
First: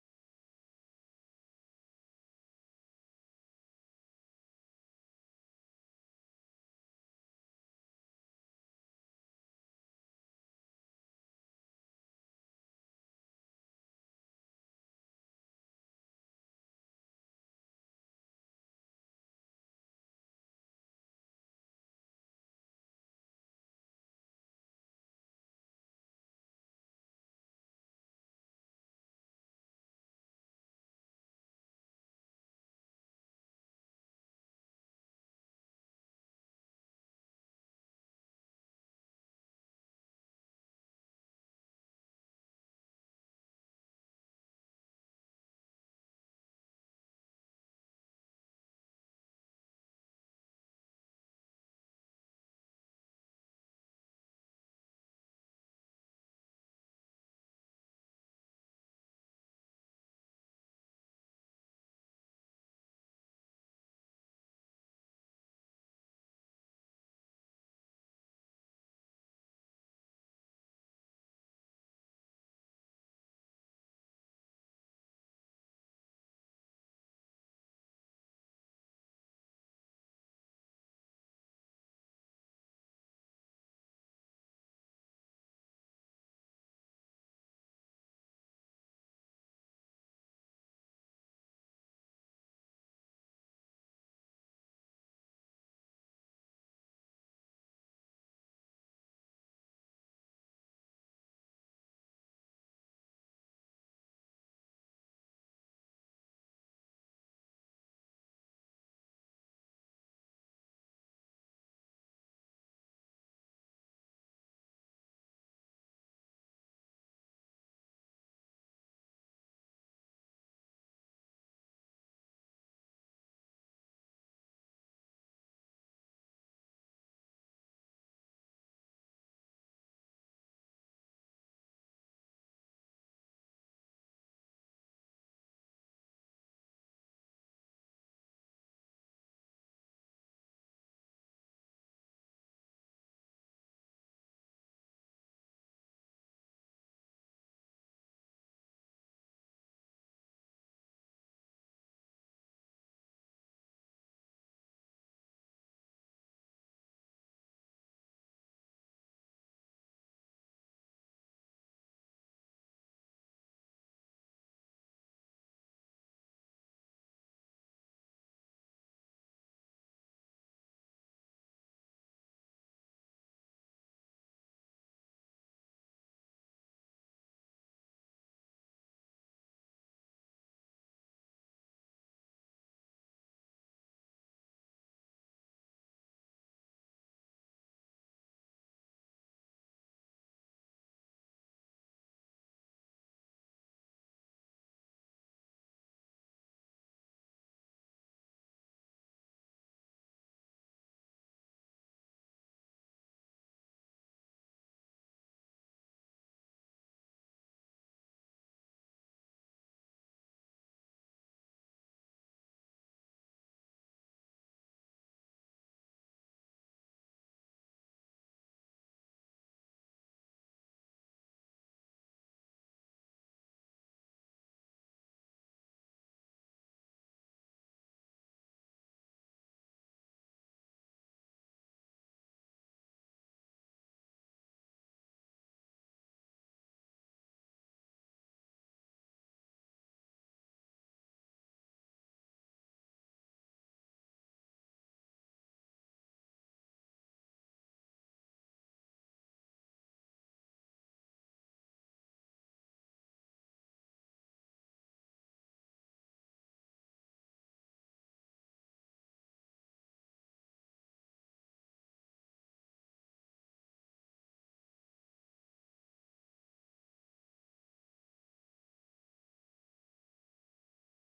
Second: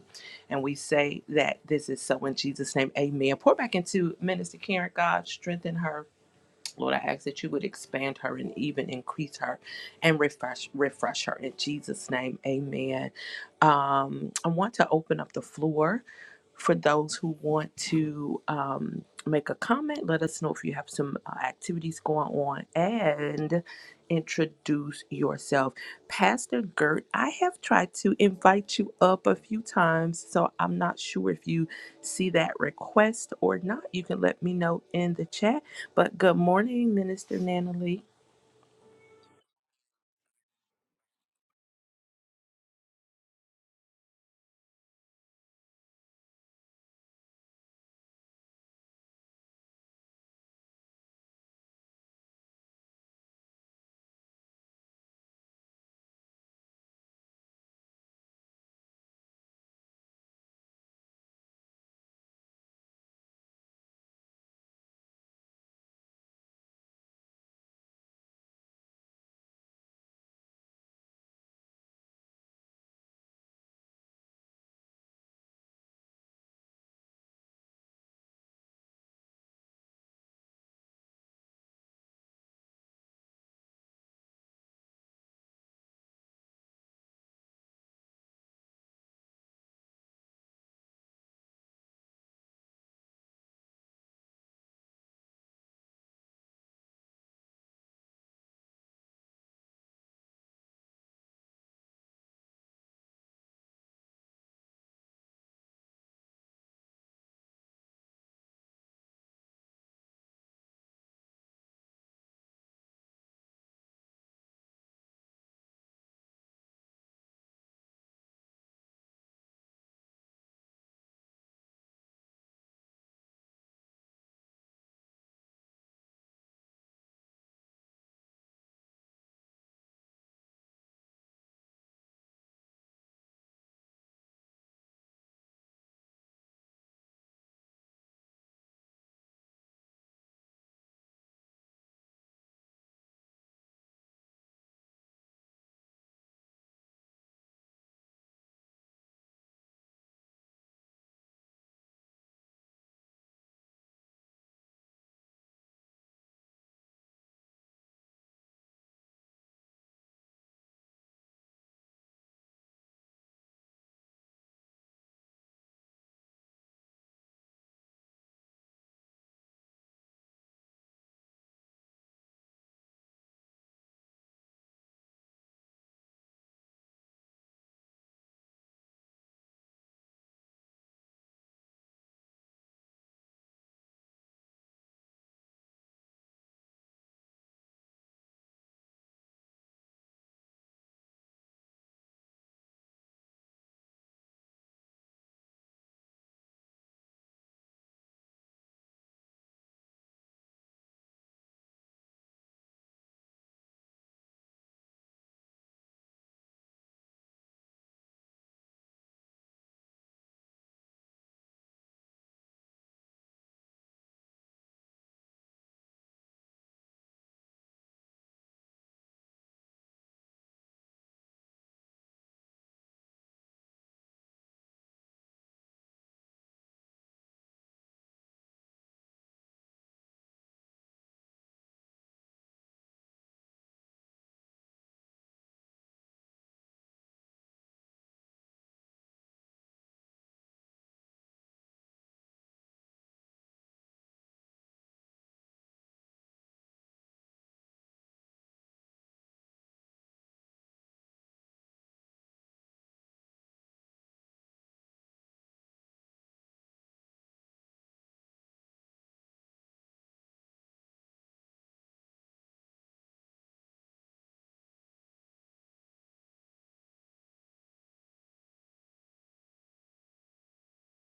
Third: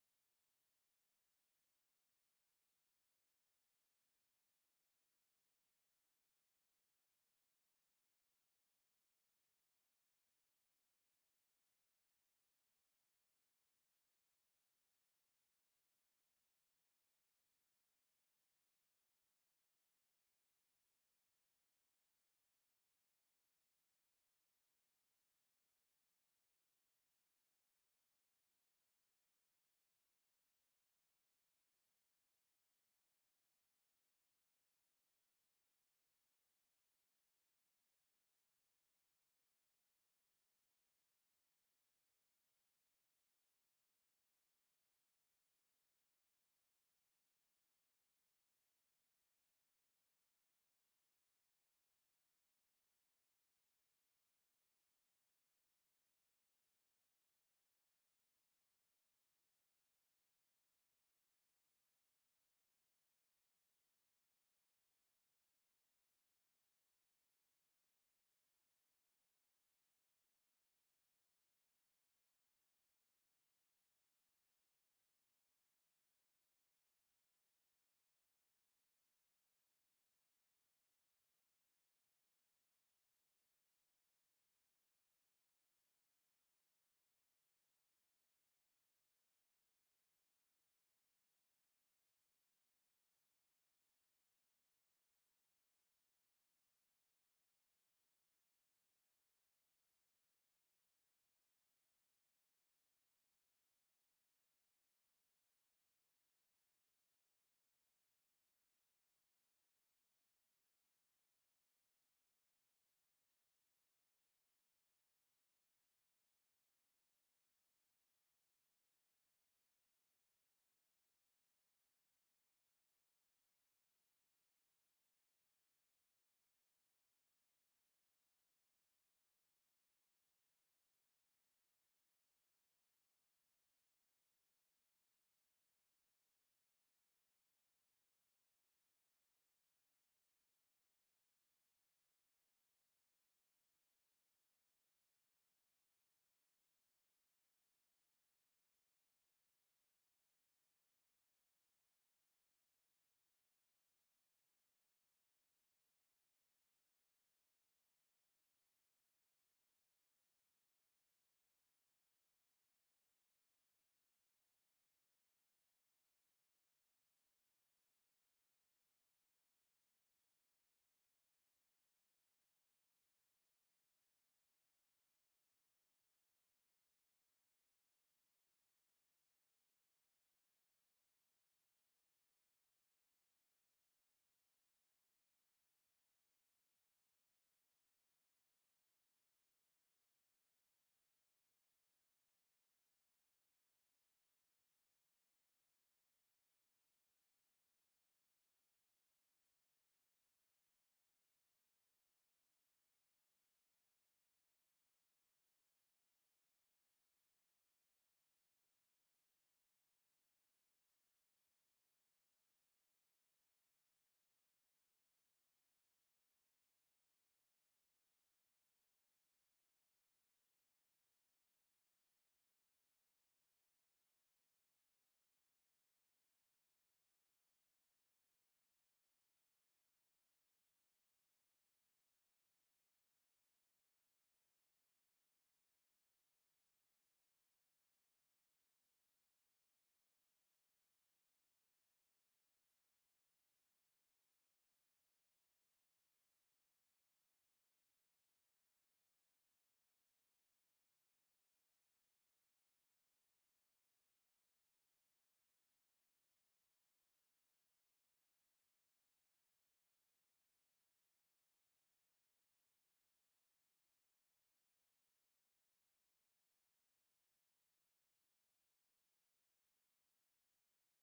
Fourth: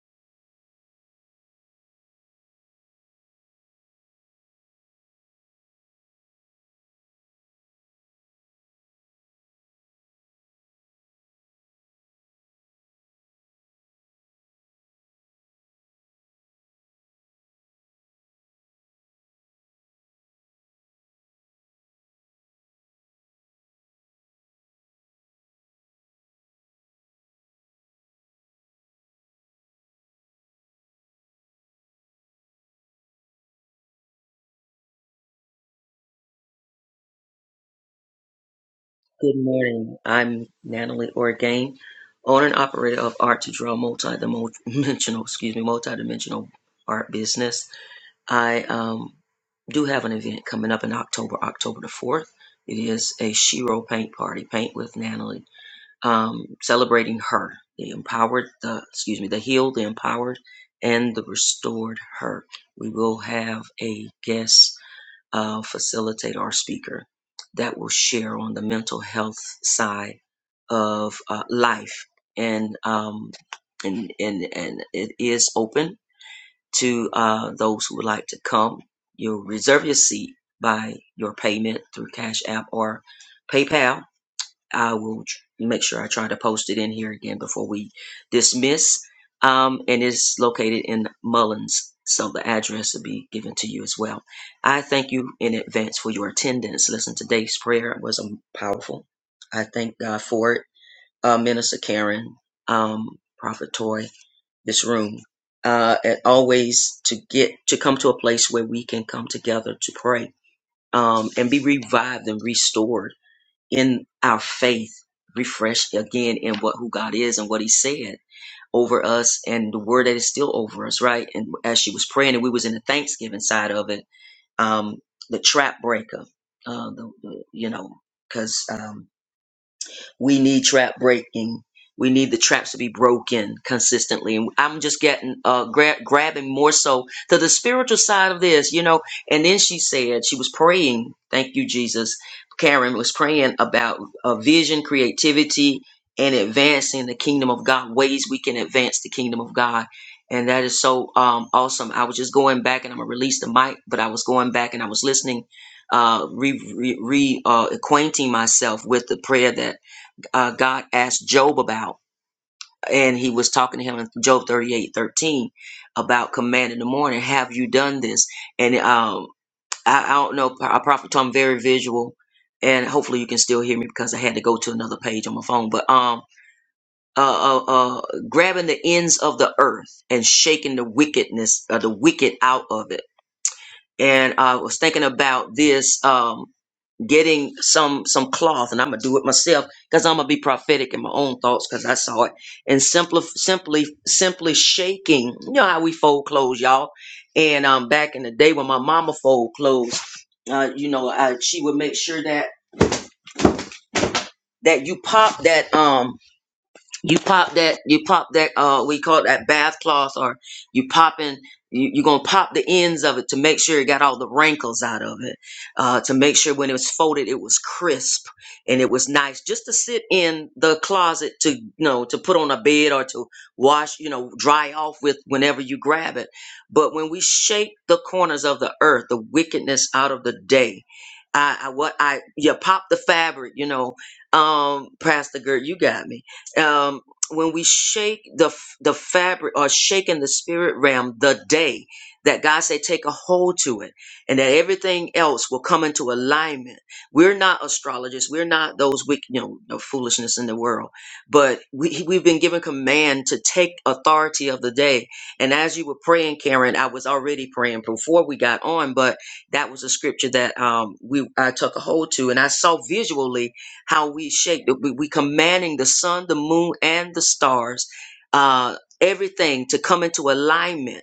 Speaker 1: And we say that this is so in Jesus' name. Amen. Pour back into Minister Karen, God, strengthen her. Lord, I ask that you would expand her and even increase her and refresh refresh her in Jesus' name. Amen. Um, I want to open up the floor for those who want to um, make a comment. Let us know if you have some uh, activities going on and introduce yourself. Pastor Gert, I have tried to invite you up a few times, so I'm not sure if you see that request or not. You can let me know in the chat. But good morning, Minister Natalie.
Speaker 2: I'm Natalie Orgain, owner and operator of Art to Draw multi-dimensional, excuse me, multi-dimensional art business. I um, do have an event coming up in October, October the 4th. It is a Shiro paint party, paint with Natalie. um, celebrating her, the empowered, the excuse me, the healed, the empowered, and the restored her. We will have a guest uh, facilitator or speaker that will share on the mental health side of uh, life, and um, and and and it is open to uh, those who would like to come. You'll reserve your seat by your payment through Cash App or PayPal I will make sure I try to post it in here again before we dismiss. Um, and it's located in Mullins, so the address will be given to you as well. I thank you in advance for your attendance. Listen, today's prayer was um, powerful. I thank God for it. Uh, Minister Karen, um, Prophet Toy, this room. Uh, and always to get to come to a place where we can come together to pray um, and be revived and restored in our faith refreshed again in what who God is and what he said over us and the word that is still over us right and as she was praying and we was in the thanksgiving side of it um the trap breaker uh the, the you know because um we need trap breaking. We need the traps to be broken consistently. And I'm just getting, uh, gra- grabbing more so to the spiritual side of this, you know. And then she said, she was praying. Thank you, Jesus. Karen was praying about uh, vision, creativity, and advancing the kingdom of God, ways we can advance the kingdom of God. And that is so um, awesome. I was just going back and I'm going to release the mic, but I was going back and I was listening, uh, re, re, re uh, acquainting myself with the prayer that uh, God asked Job about. And he was talking to him in Job 38, 13, about command in the morning. Have you done this? And um, I, I don't know, Pro- Prophet Tom, very visual. And hopefully you can still hear me because I had to go to another page on my phone. But um, uh, uh, uh, grabbing the ends of the earth and shaking the wickedness, uh, the wicked out of it. And I was thinking about this. Um, getting some some cloth and i'm gonna do it myself because i'm gonna be prophetic in my own thoughts because i saw it and simply simply simply shaking you know how we fold clothes y'all and um back in the day when my mama fold clothes uh you know I, she would make sure that that you pop that um you pop that you pop that uh we call it that bath cloth or you popping you, you're gonna pop the ends of it to make sure it got all the wrinkles out of it uh to make sure when it was folded it was crisp and it was nice just to sit in the closet to you know to put on a bed or to wash you know dry off with whenever you grab it but when we shake the corners of the earth the wickedness out of the day I, I what I you pop the fabric you know um Pastor Gert you got me um, when we shake the f- the fabric or shake in the spirit realm the day that God said take a hold to it and that everything else will come into alignment. We're not astrologists. We're not those wick you know, the foolishness in the world. But we, we've been given command to take authority of the day. And as you were praying, Karen, I was already praying before we got on, but that was a scripture that um, we I took a hold to. And I saw visually how we shake. the- We, we commanding the sun, the moon, and the stars, uh, everything to come into alignment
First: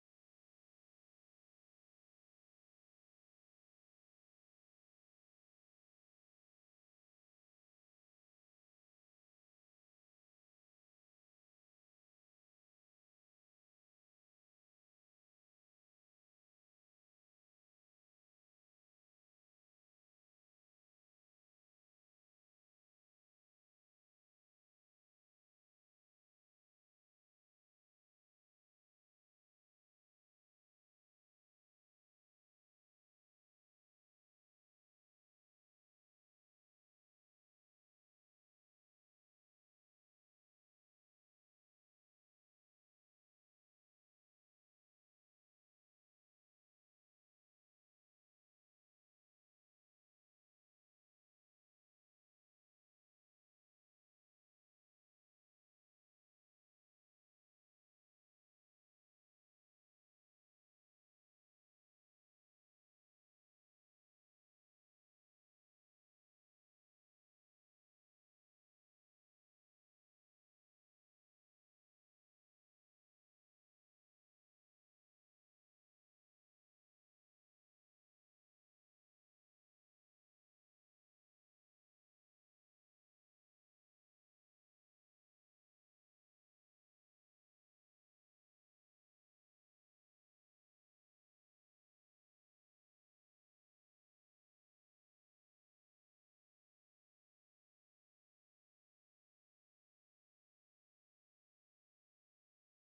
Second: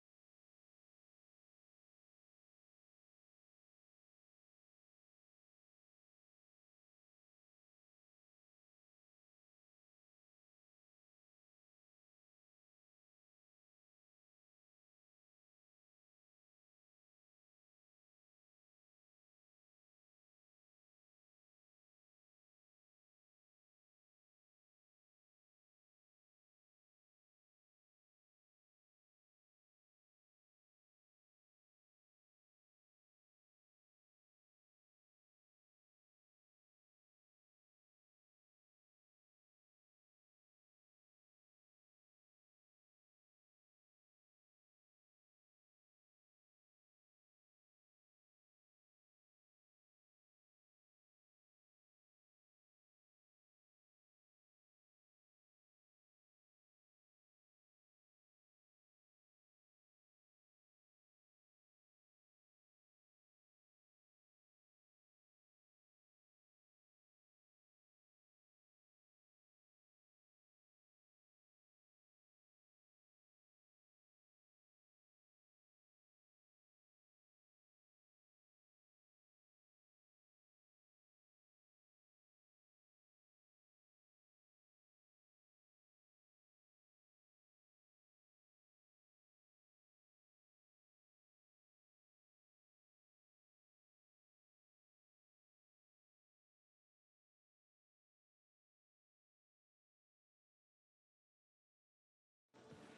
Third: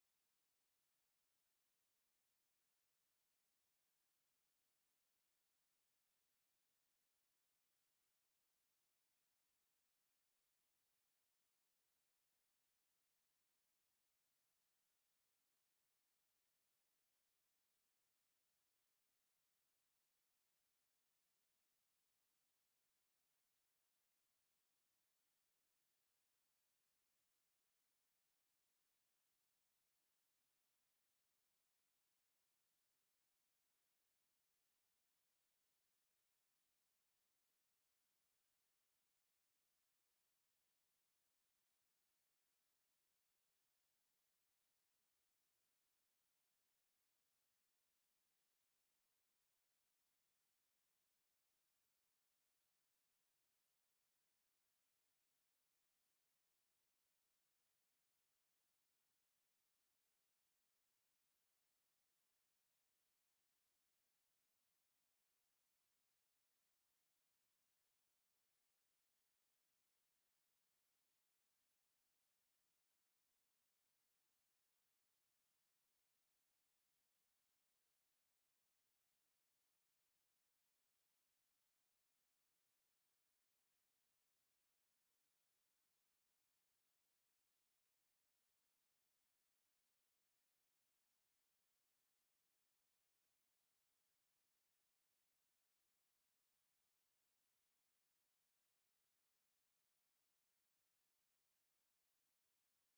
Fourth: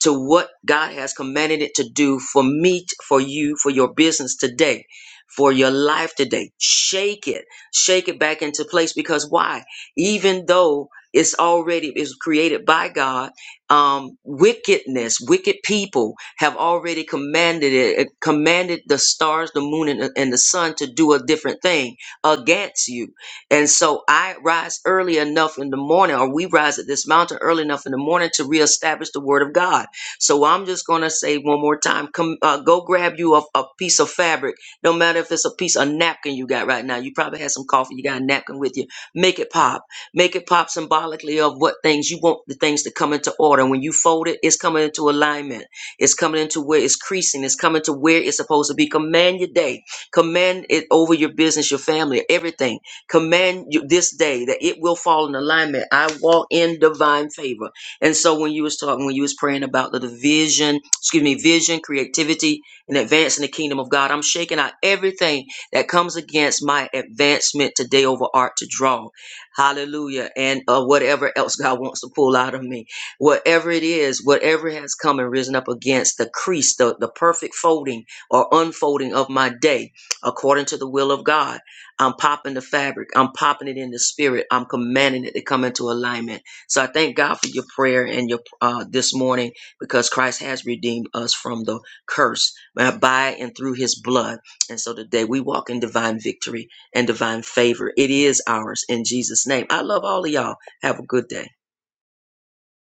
Speaker 2: to what God has commanded it to do for me, for you, for your business today, for your life today. Shake it, shake it back into place because why? Even though it's already is created by God, um, wickedness, wicked people have already commanded it, eh, commanded the stars, the moon, and and the sun to do a different thing against you. And so I rise early enough in the morning, or we rise at this mountain early enough in the morning to reestablish the word of God so I'm just going to say one more time come, uh, go grab you a, a piece of fabric, no matter if it's a piece of napkin you got right now. You probably had some coffee, you got a napkin with you. Make it pop. Make it pop symbolically of what things you want the things to come into order. When you fold it, it's coming into alignment, it's coming into where it's creasing, it's coming to where it's supposed to be. Command your day, command it over your business, your family, everything command you this day that it will fall in alignment. I walk in divine favor. And so when you was talking, when you was praying about the division, excuse me, vision, creativity, and advancing the kingdom of God, I'm shaking out everything that comes against my advancement today over art to draw. Hallelujah. And uh, whatever else God wants to pull out of me, whatever it is, whatever has come and risen up against the crease, the, the perfect folding or unfolding of my day, according to the will of God, I'm popping the fabric. I'm popping it in the spirit. I'm commanding it to come into alignment so I thank God for your prayer and your uh, this morning because Christ has redeemed us from the curse uh, by and through His blood. And so today we walk in divine victory and divine favor. It is ours in Jesus' name. I love all of y'all. Have a good day.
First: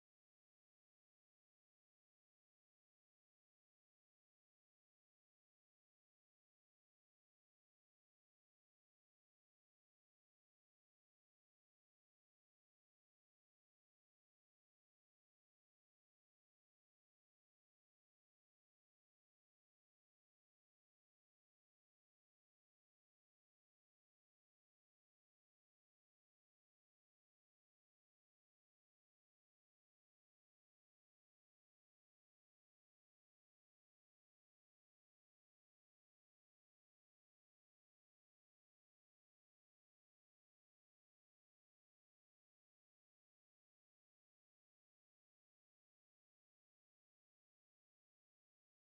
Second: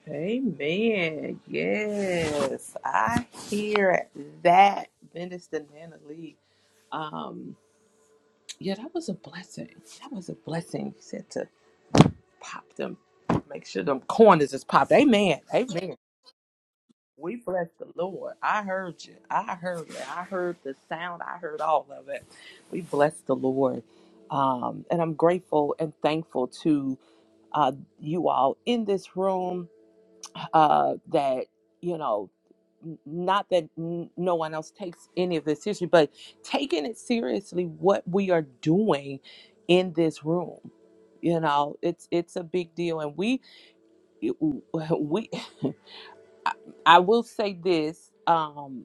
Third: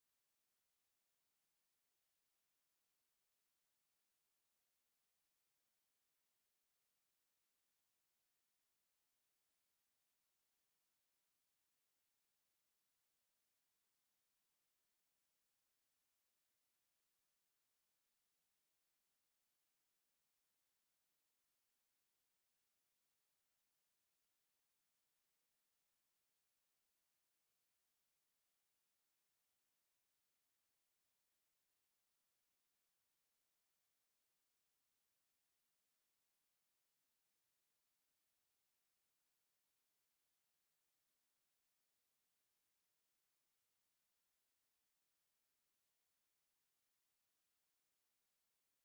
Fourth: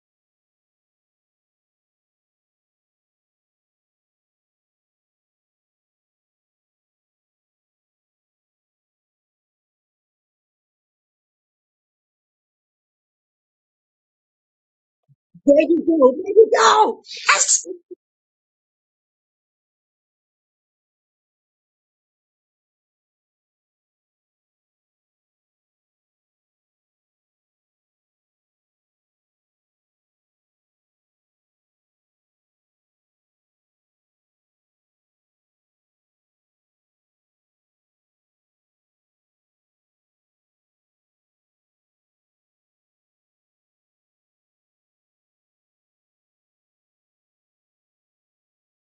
Speaker 1: Amen. Yes, I hear that, Minister Natalie. Um, yeah, that was a blessing. That was a blessing. He said to pop them, make sure them corners is popped. Amen.
Speaker 2: There you
Speaker 1: Amen.
Speaker 2: go. There you go.
Speaker 1: We
Speaker 2: Yes.
Speaker 1: bless the Lord. I heard you. I heard it. I heard the sound. I heard all of it. We bless the Lord. Um, and I'm grateful and thankful to uh, you all in this room uh, that, you know, n- not that n- no one else takes any of this seriously, but taking it seriously, what we are doing in this room you know it's it's a big deal and we we i will say this Um,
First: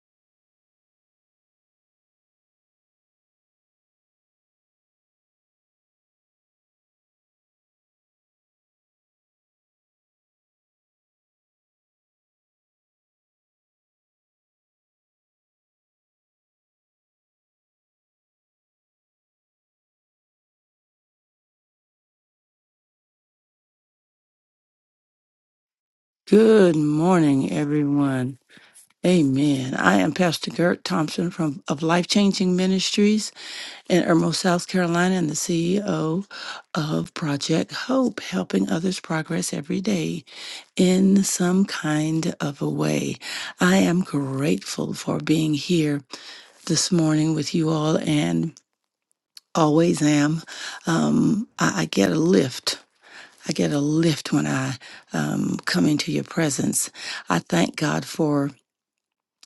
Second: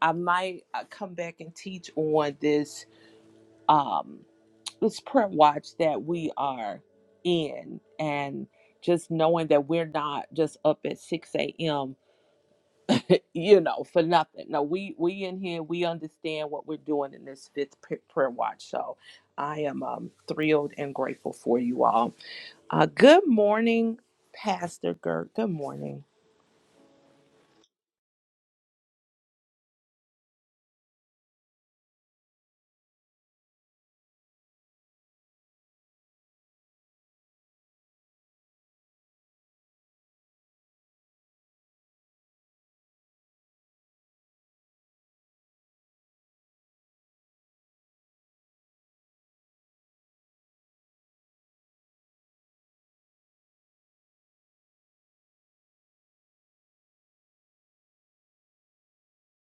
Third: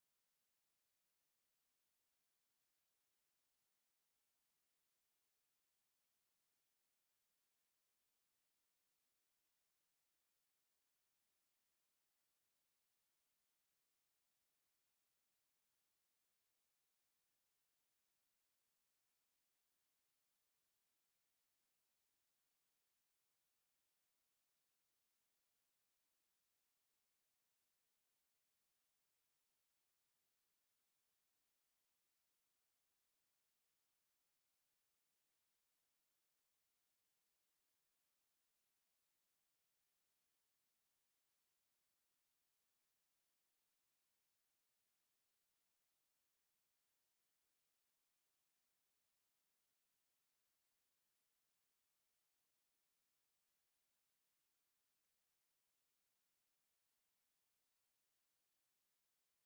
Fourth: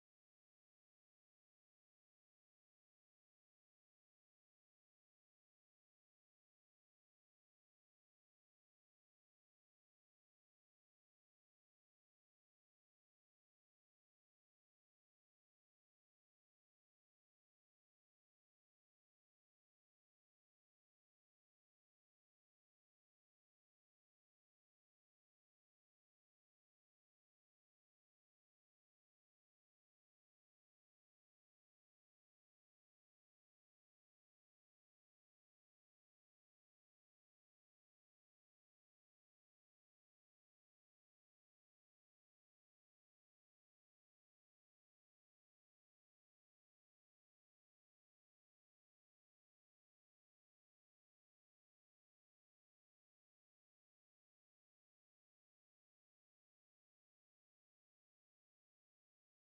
Speaker 1: I might uh, come back and teach on this um this prayer watch that we are in and just knowing that we're not just up at 6 a.m you know for nothing no we we in here we understand what we're doing in this fifth p- prayer watch so i am um, thrilled and grateful for you all uh, good morning pastor gert good morning
Speaker 4: Good morning, everyone. Amen. I am Pastor Gert Thompson from of Life Changing Ministries in Irmo, South Carolina, and the CEO of Project Hope, helping others progress every day in some kind of a way. I am grateful for being here this morning with you all and always am. Um, I, I get a lift I get a lift when I um, come into your presence. I thank God for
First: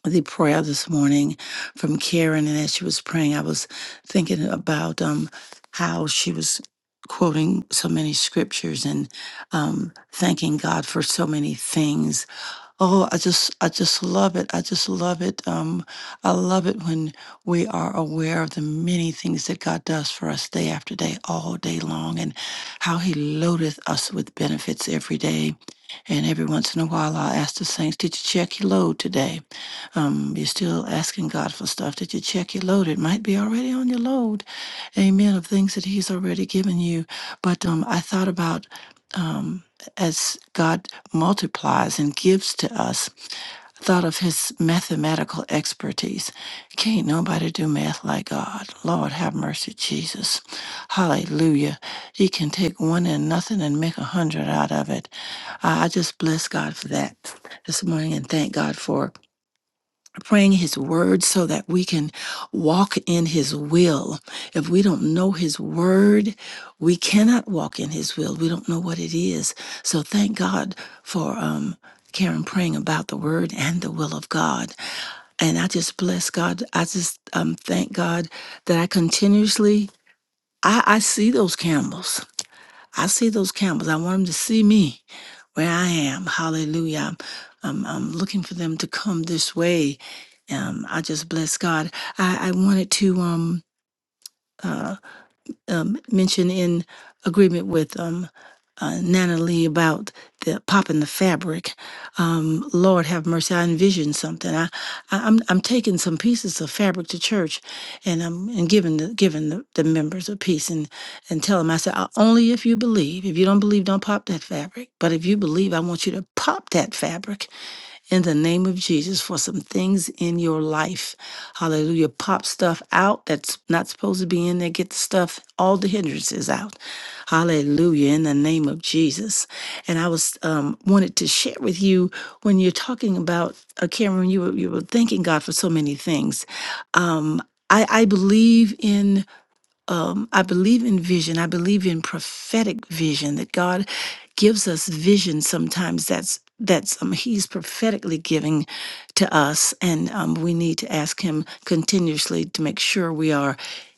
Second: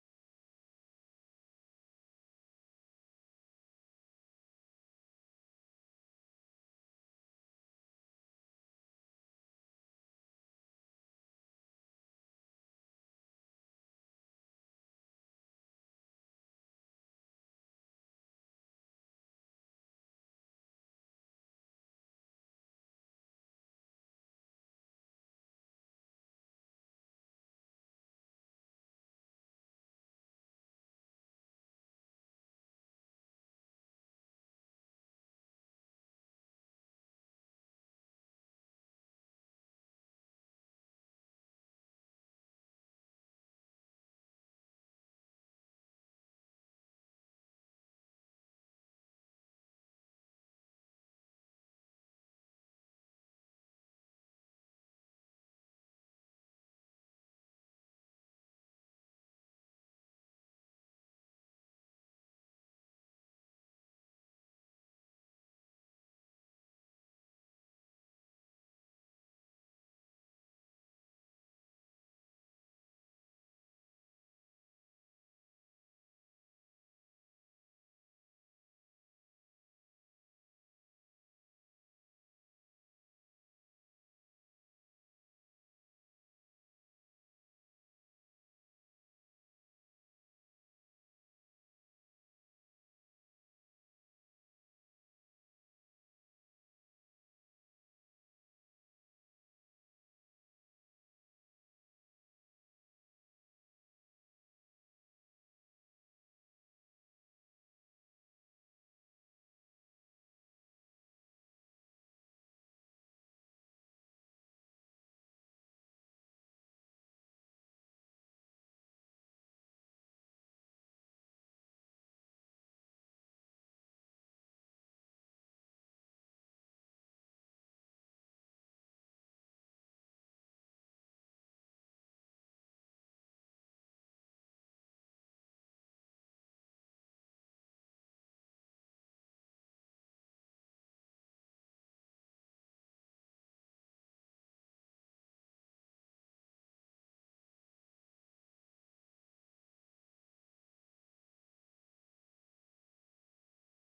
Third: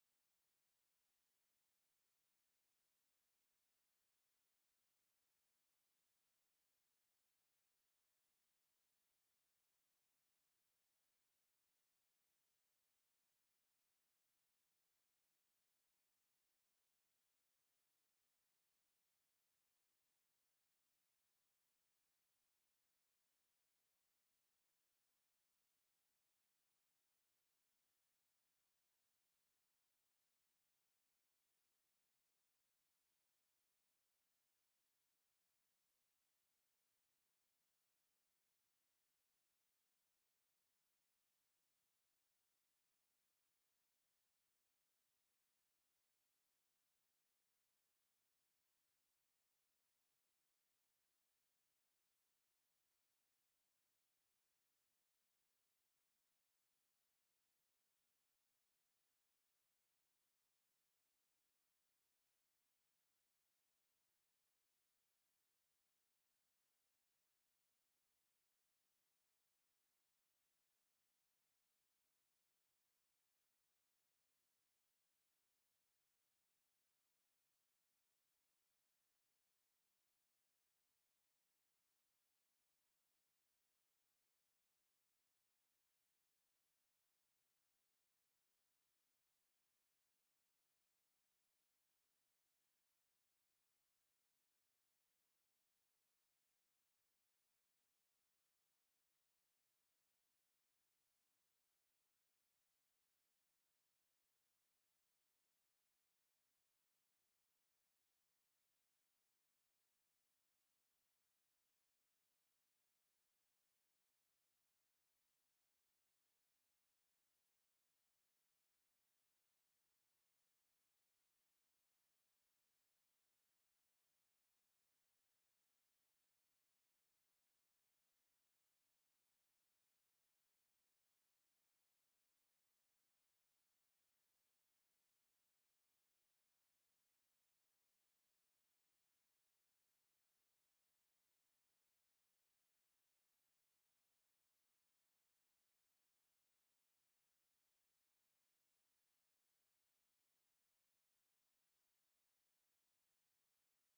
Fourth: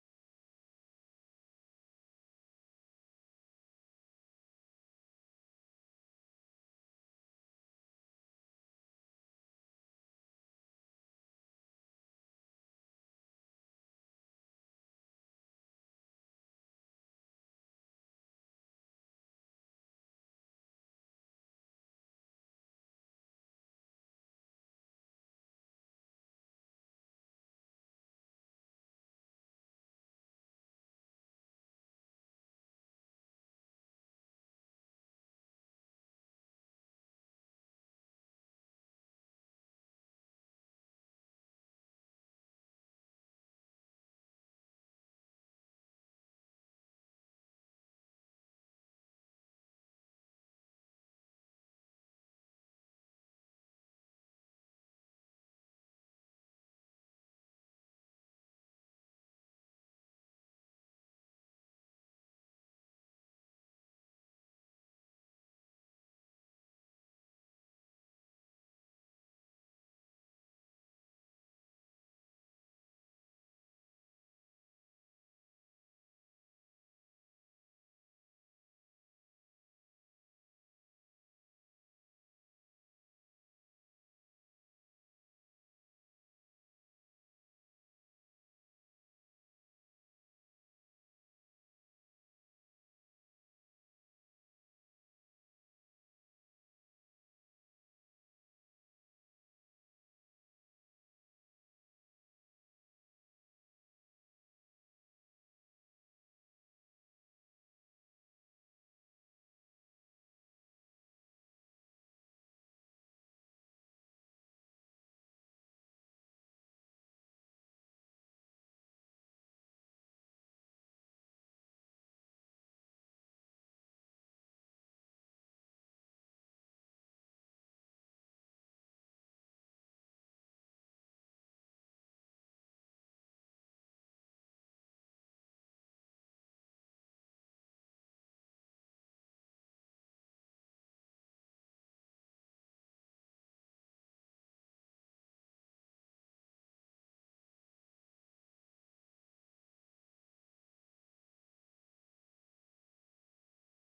Speaker 4: the prayer this morning from Karen, and as she was praying, I was thinking about um, how she was quoting so many scriptures and um, thanking God for so many things Oh, I just I just love it. I just love it. Um, I love it when we are aware of the many things that God does for us day after day, all day long, and how He loadeth us with benefits every day. And every once in a while, I'll ask the saints, Did you check your load today? Um, you're still asking God for stuff. Did you check your load? It might be already on your load, amen, of things that He's already given you. But um, I thought about um, as God multiplies and gives to us thought of his mathematical expertise. Can't nobody do math like God. Lord have mercy, Jesus. Hallelujah. He can take one and nothing and make a hundred out of it. I I just bless God for that this morning and thank God for praying his word so that we can walk in his will. If we don't know his word, we cannot walk in his will. We don't know what it is. So thank God for um Karen praying about the word and the will of God. And I just bless God. I just um thank God that I continuously I, I see those camels. I see those campers. I want them to see me where I am. Hallelujah. I'm, I'm, I'm looking for them to come this way. Um, I just bless God. I, I wanted to um, uh, um, mentioned in agreement with um, uh, Nana Lee about the popping the fabric. Um, Lord have mercy, I envisioned something. I, I I'm I'm taking some pieces of fabric to church, and I'm and giving the giving the, the members a piece and and tell them I said "Uh, only if you believe. If you don't believe, don't pop that fabric. But if you believe, I want you to pop that fabric in the name of Jesus for some things in your life. Hallelujah. Pop stuff out that's not supposed to be in there. Get the stuff, all the hindrances out. Hallelujah. In the name of Jesus. And I was um, wanted to share with you when you're talking about uh, Cameron, you were you were thanking God for so many things. Um, I, I believe in um, I believe in vision. I believe in prophetic vision that God gives us vision sometimes that's that's um, he's prophetically giving to us and um, we need to ask him continuously to make sure we are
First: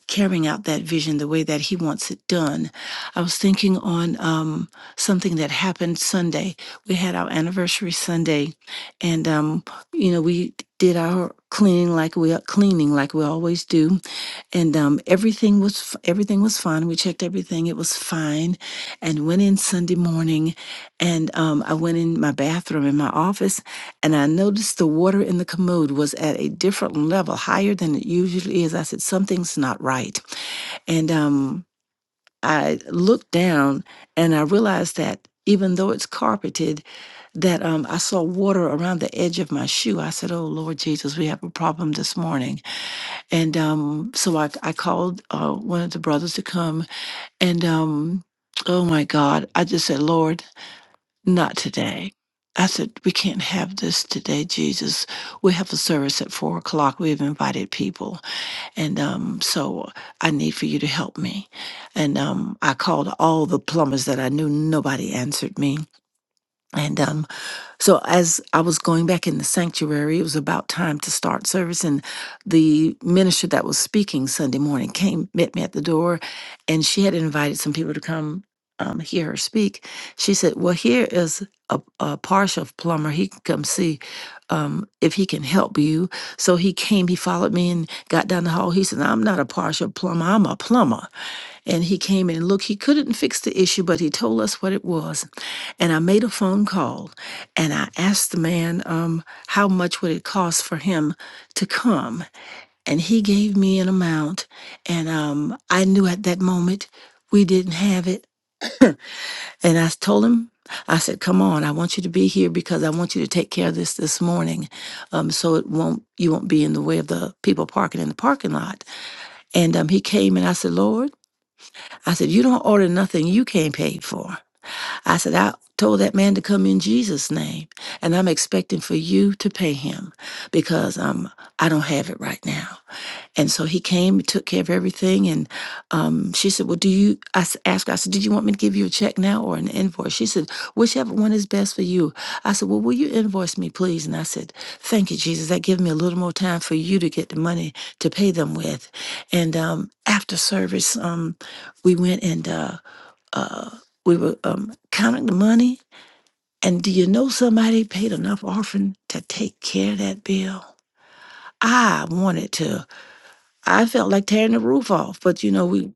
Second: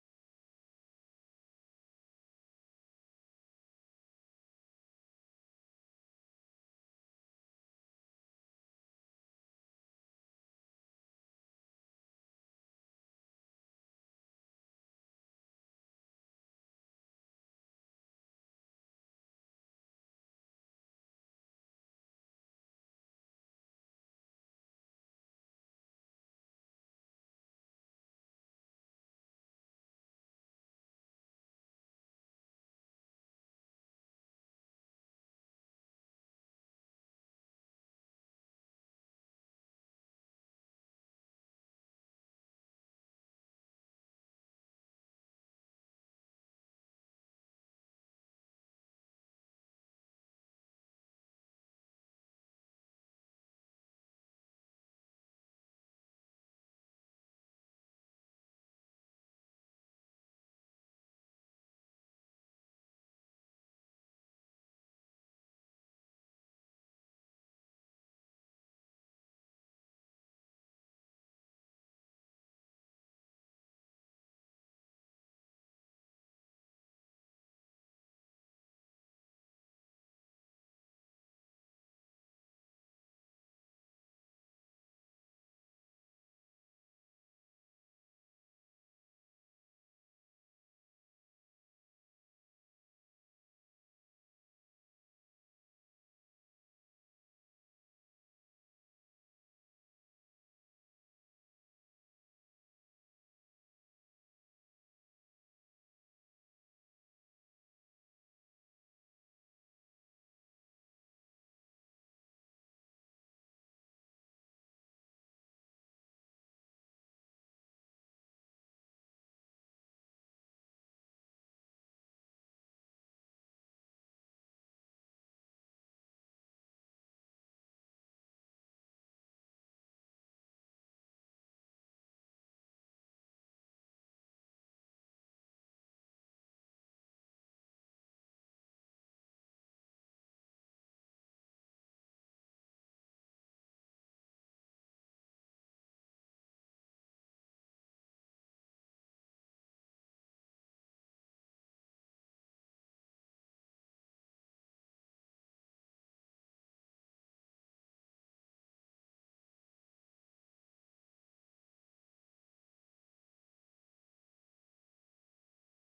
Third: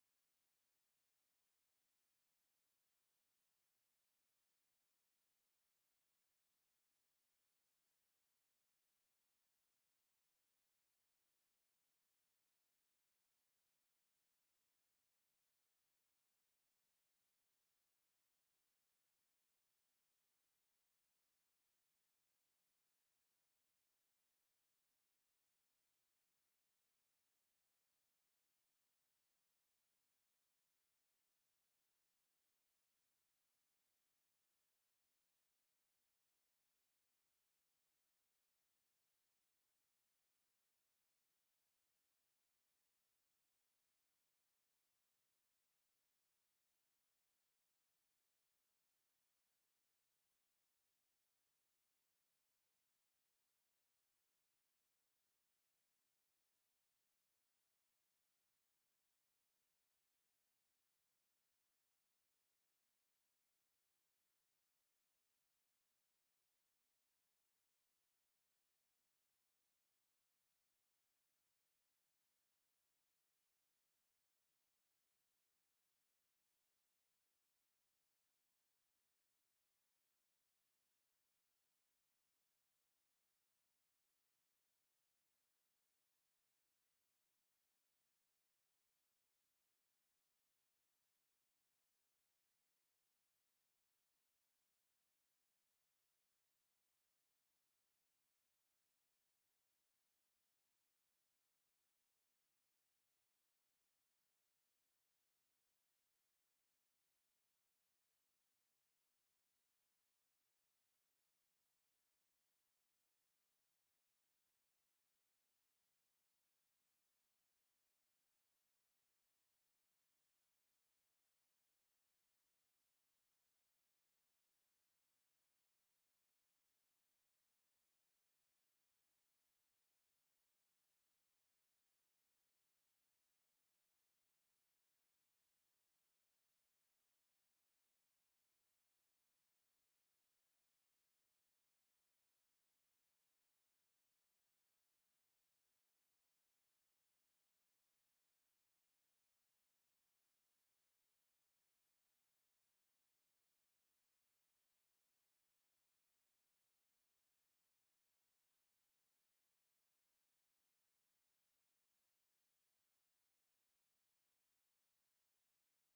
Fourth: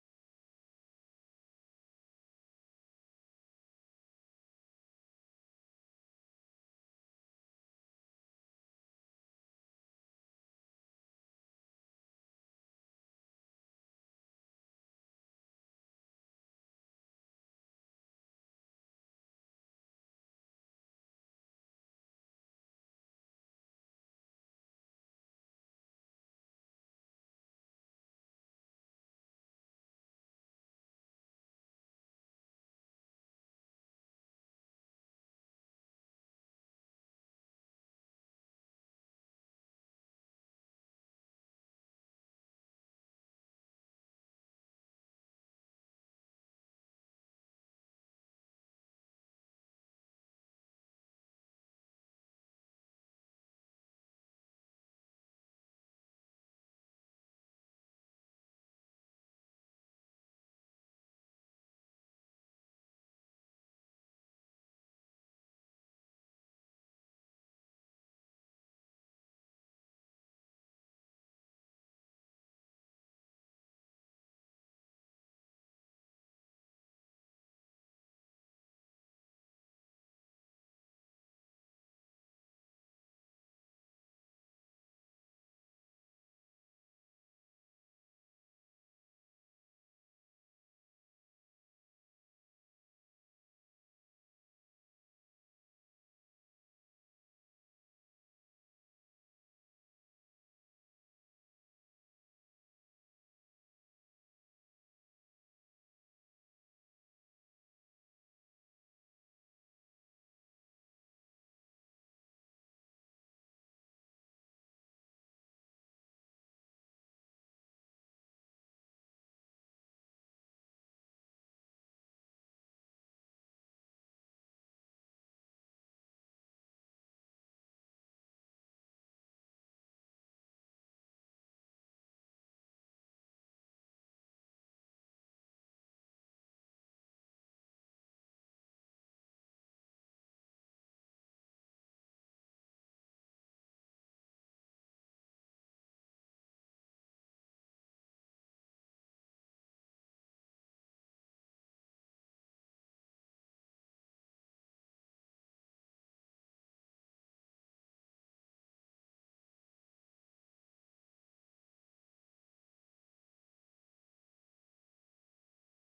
Speaker 4: carrying out that vision the way that he wants it done i was thinking on um, something that happened sunday we had our anniversary sunday and um, you know we did our cleaning like we cleaning like we always do and um, everything was everything was fine. We checked everything; it was fine, and went in Sunday morning, and um, I went in my bathroom in my office, and I noticed the water in the commode was at a different level, higher than it usually is. I said something's not right, and um, I looked down, and I realized that even though it's carpeted, that um, I saw water around the edge of my shoe. I said, "Oh Lord Jesus, we have a problem this morning." And um, so I, I called uh, one of the brothers to come. And um, oh my God, I just said, Lord, not today. I said, we can't have this today, Jesus. We have a service at four o'clock. We've invited people. And um, so I need for you to help me. And um, I called all the plumbers that I knew. Nobody answered me. And um, so as I was going back in the sanctuary, it was about time to start service, and the minister that was speaking Sunday morning came met me at the door, and she had invited some people to come um, hear her speak. She said, "Well, here is a, a partial plumber. He can come see um, if he can help you." So he came. He followed me and got down the hall. He said, "I'm not a partial plumber. I'm a plumber." And he came in and looked. He couldn't fix the issue, but he told us what it was. And I made a phone call and I asked the man um, how much would it cost for him to come, and he gave me an amount. And um, I knew at that moment we didn't have it. And I told him, I said, "Come on, I want you to be here because I want you to take care of this this morning, um, so it won't you won't be in the way of the people parking in the parking lot." And um, he came and I said, "Lord, I said you don't order nothing you can't pay for." I said, I told that man to come in Jesus' name, and I'm expecting for you to pay him because um, I don't have it right now. And so he came, and took care of everything, and um, she said, "Well, do you?" I s- asked, her, I said, "Did you want me to give you a check now or an invoice?" She said, "Whichever one is best for you." I said, "Well, will you invoice me, please?" And I said, "Thank you, Jesus. That gives me a little more time for you to get the money to pay them with." And um, after service, um, we went and. Uh, uh, we were um, counting the money. And do you know somebody paid enough offering to take care of that bill? I wanted to. I felt like tearing the roof off, but you know, we,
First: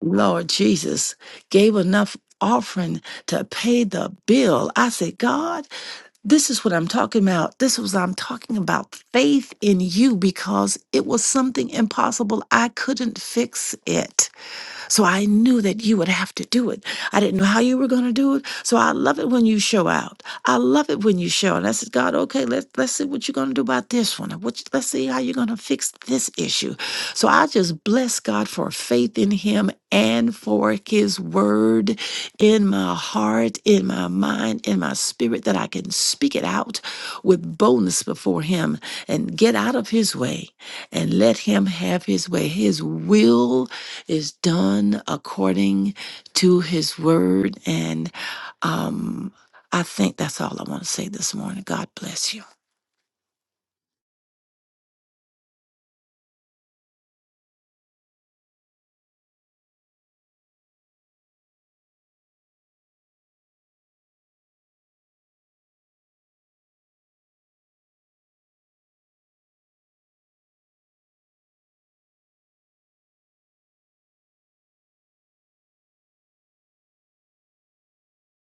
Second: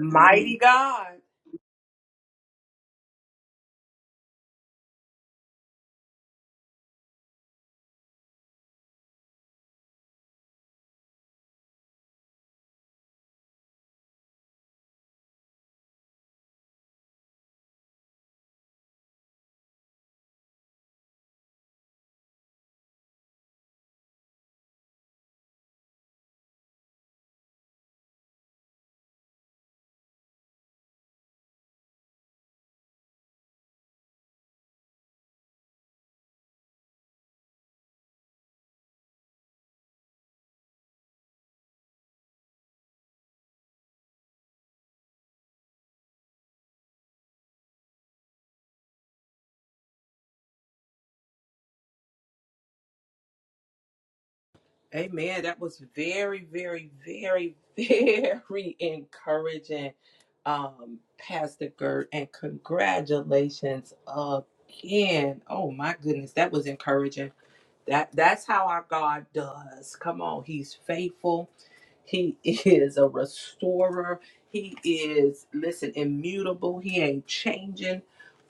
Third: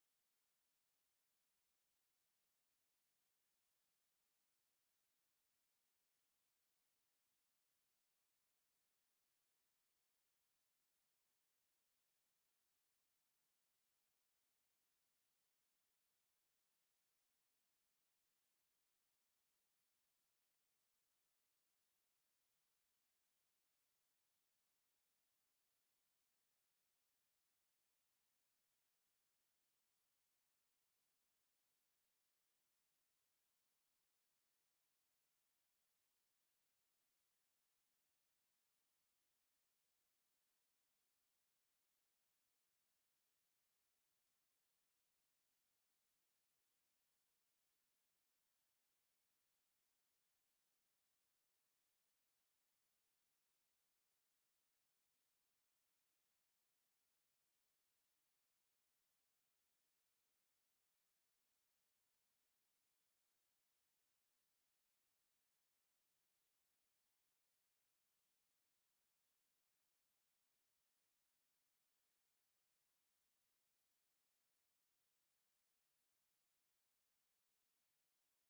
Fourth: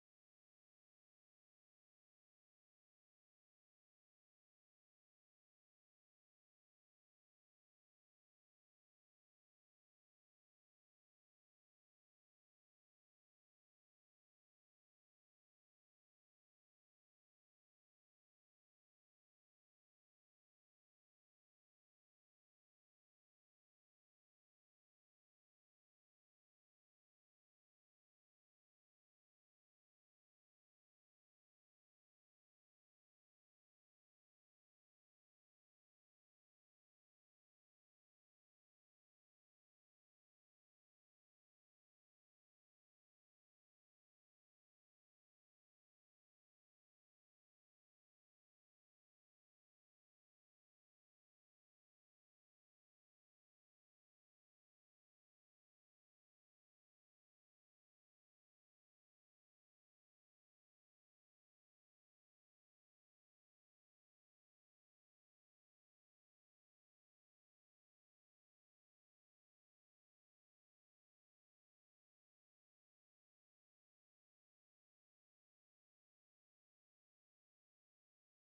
Speaker 4: Lord
Speaker 1: God.
Speaker 4: Jesus, gave enough offering to pay the bill. I said, God, this is what I'm talking about. This was I'm talking about faith in you because it was something impossible. I couldn't fix it. So I knew that you would have to do it. I didn't know how you were going to do it. So I love it when you show out. I love it when you show. And I said, God, okay, let's let's see what you're going to do about this one. and What you- let's see how you're going to fix this issue. So I just bless God for faith in Him and for His word in my heart, in my mind, in my spirit that I can speak it out with boldness before Him and get out of His way and let Him have His way. His will is done according to his word. And um, I think that's all I want to say this morning. God bless you.
Speaker 1: Amen. That was very, very, very, very encouraging, um, Pastor Gert, and congratulations again. Oh my goodness, that was encouraging. That that's how our God does. Come on, He's faithful. He is a restorer. He is, listen, immutable. He ain't changing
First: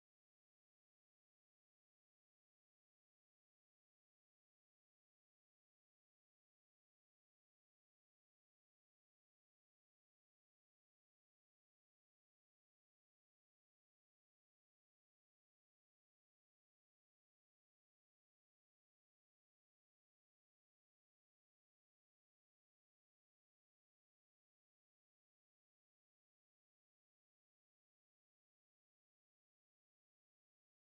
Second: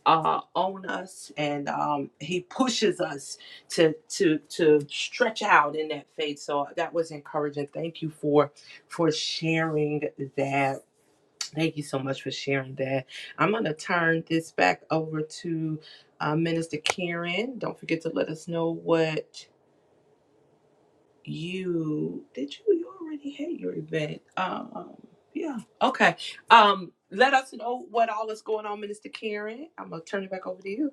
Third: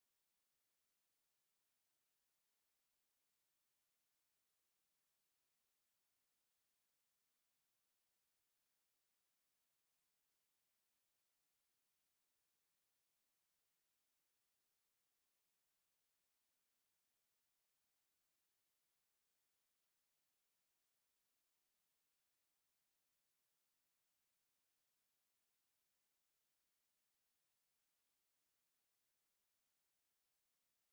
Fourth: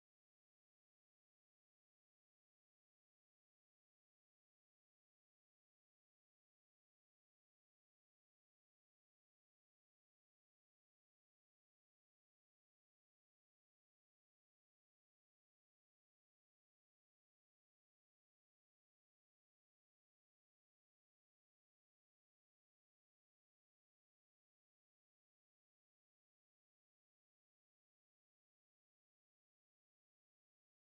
Speaker 1: uh, on us, and um, He pushes us to to to stretch out in that faith. So that was encouraging. Thank you for for sharing that. Thank you so much for sharing that. I'm gonna turn this back over to uh, Minister Karen. Don't forget to let us know what you did you you already had your event um yeah okay um let us know what all is going on minister karen i'm gonna turn it back over to you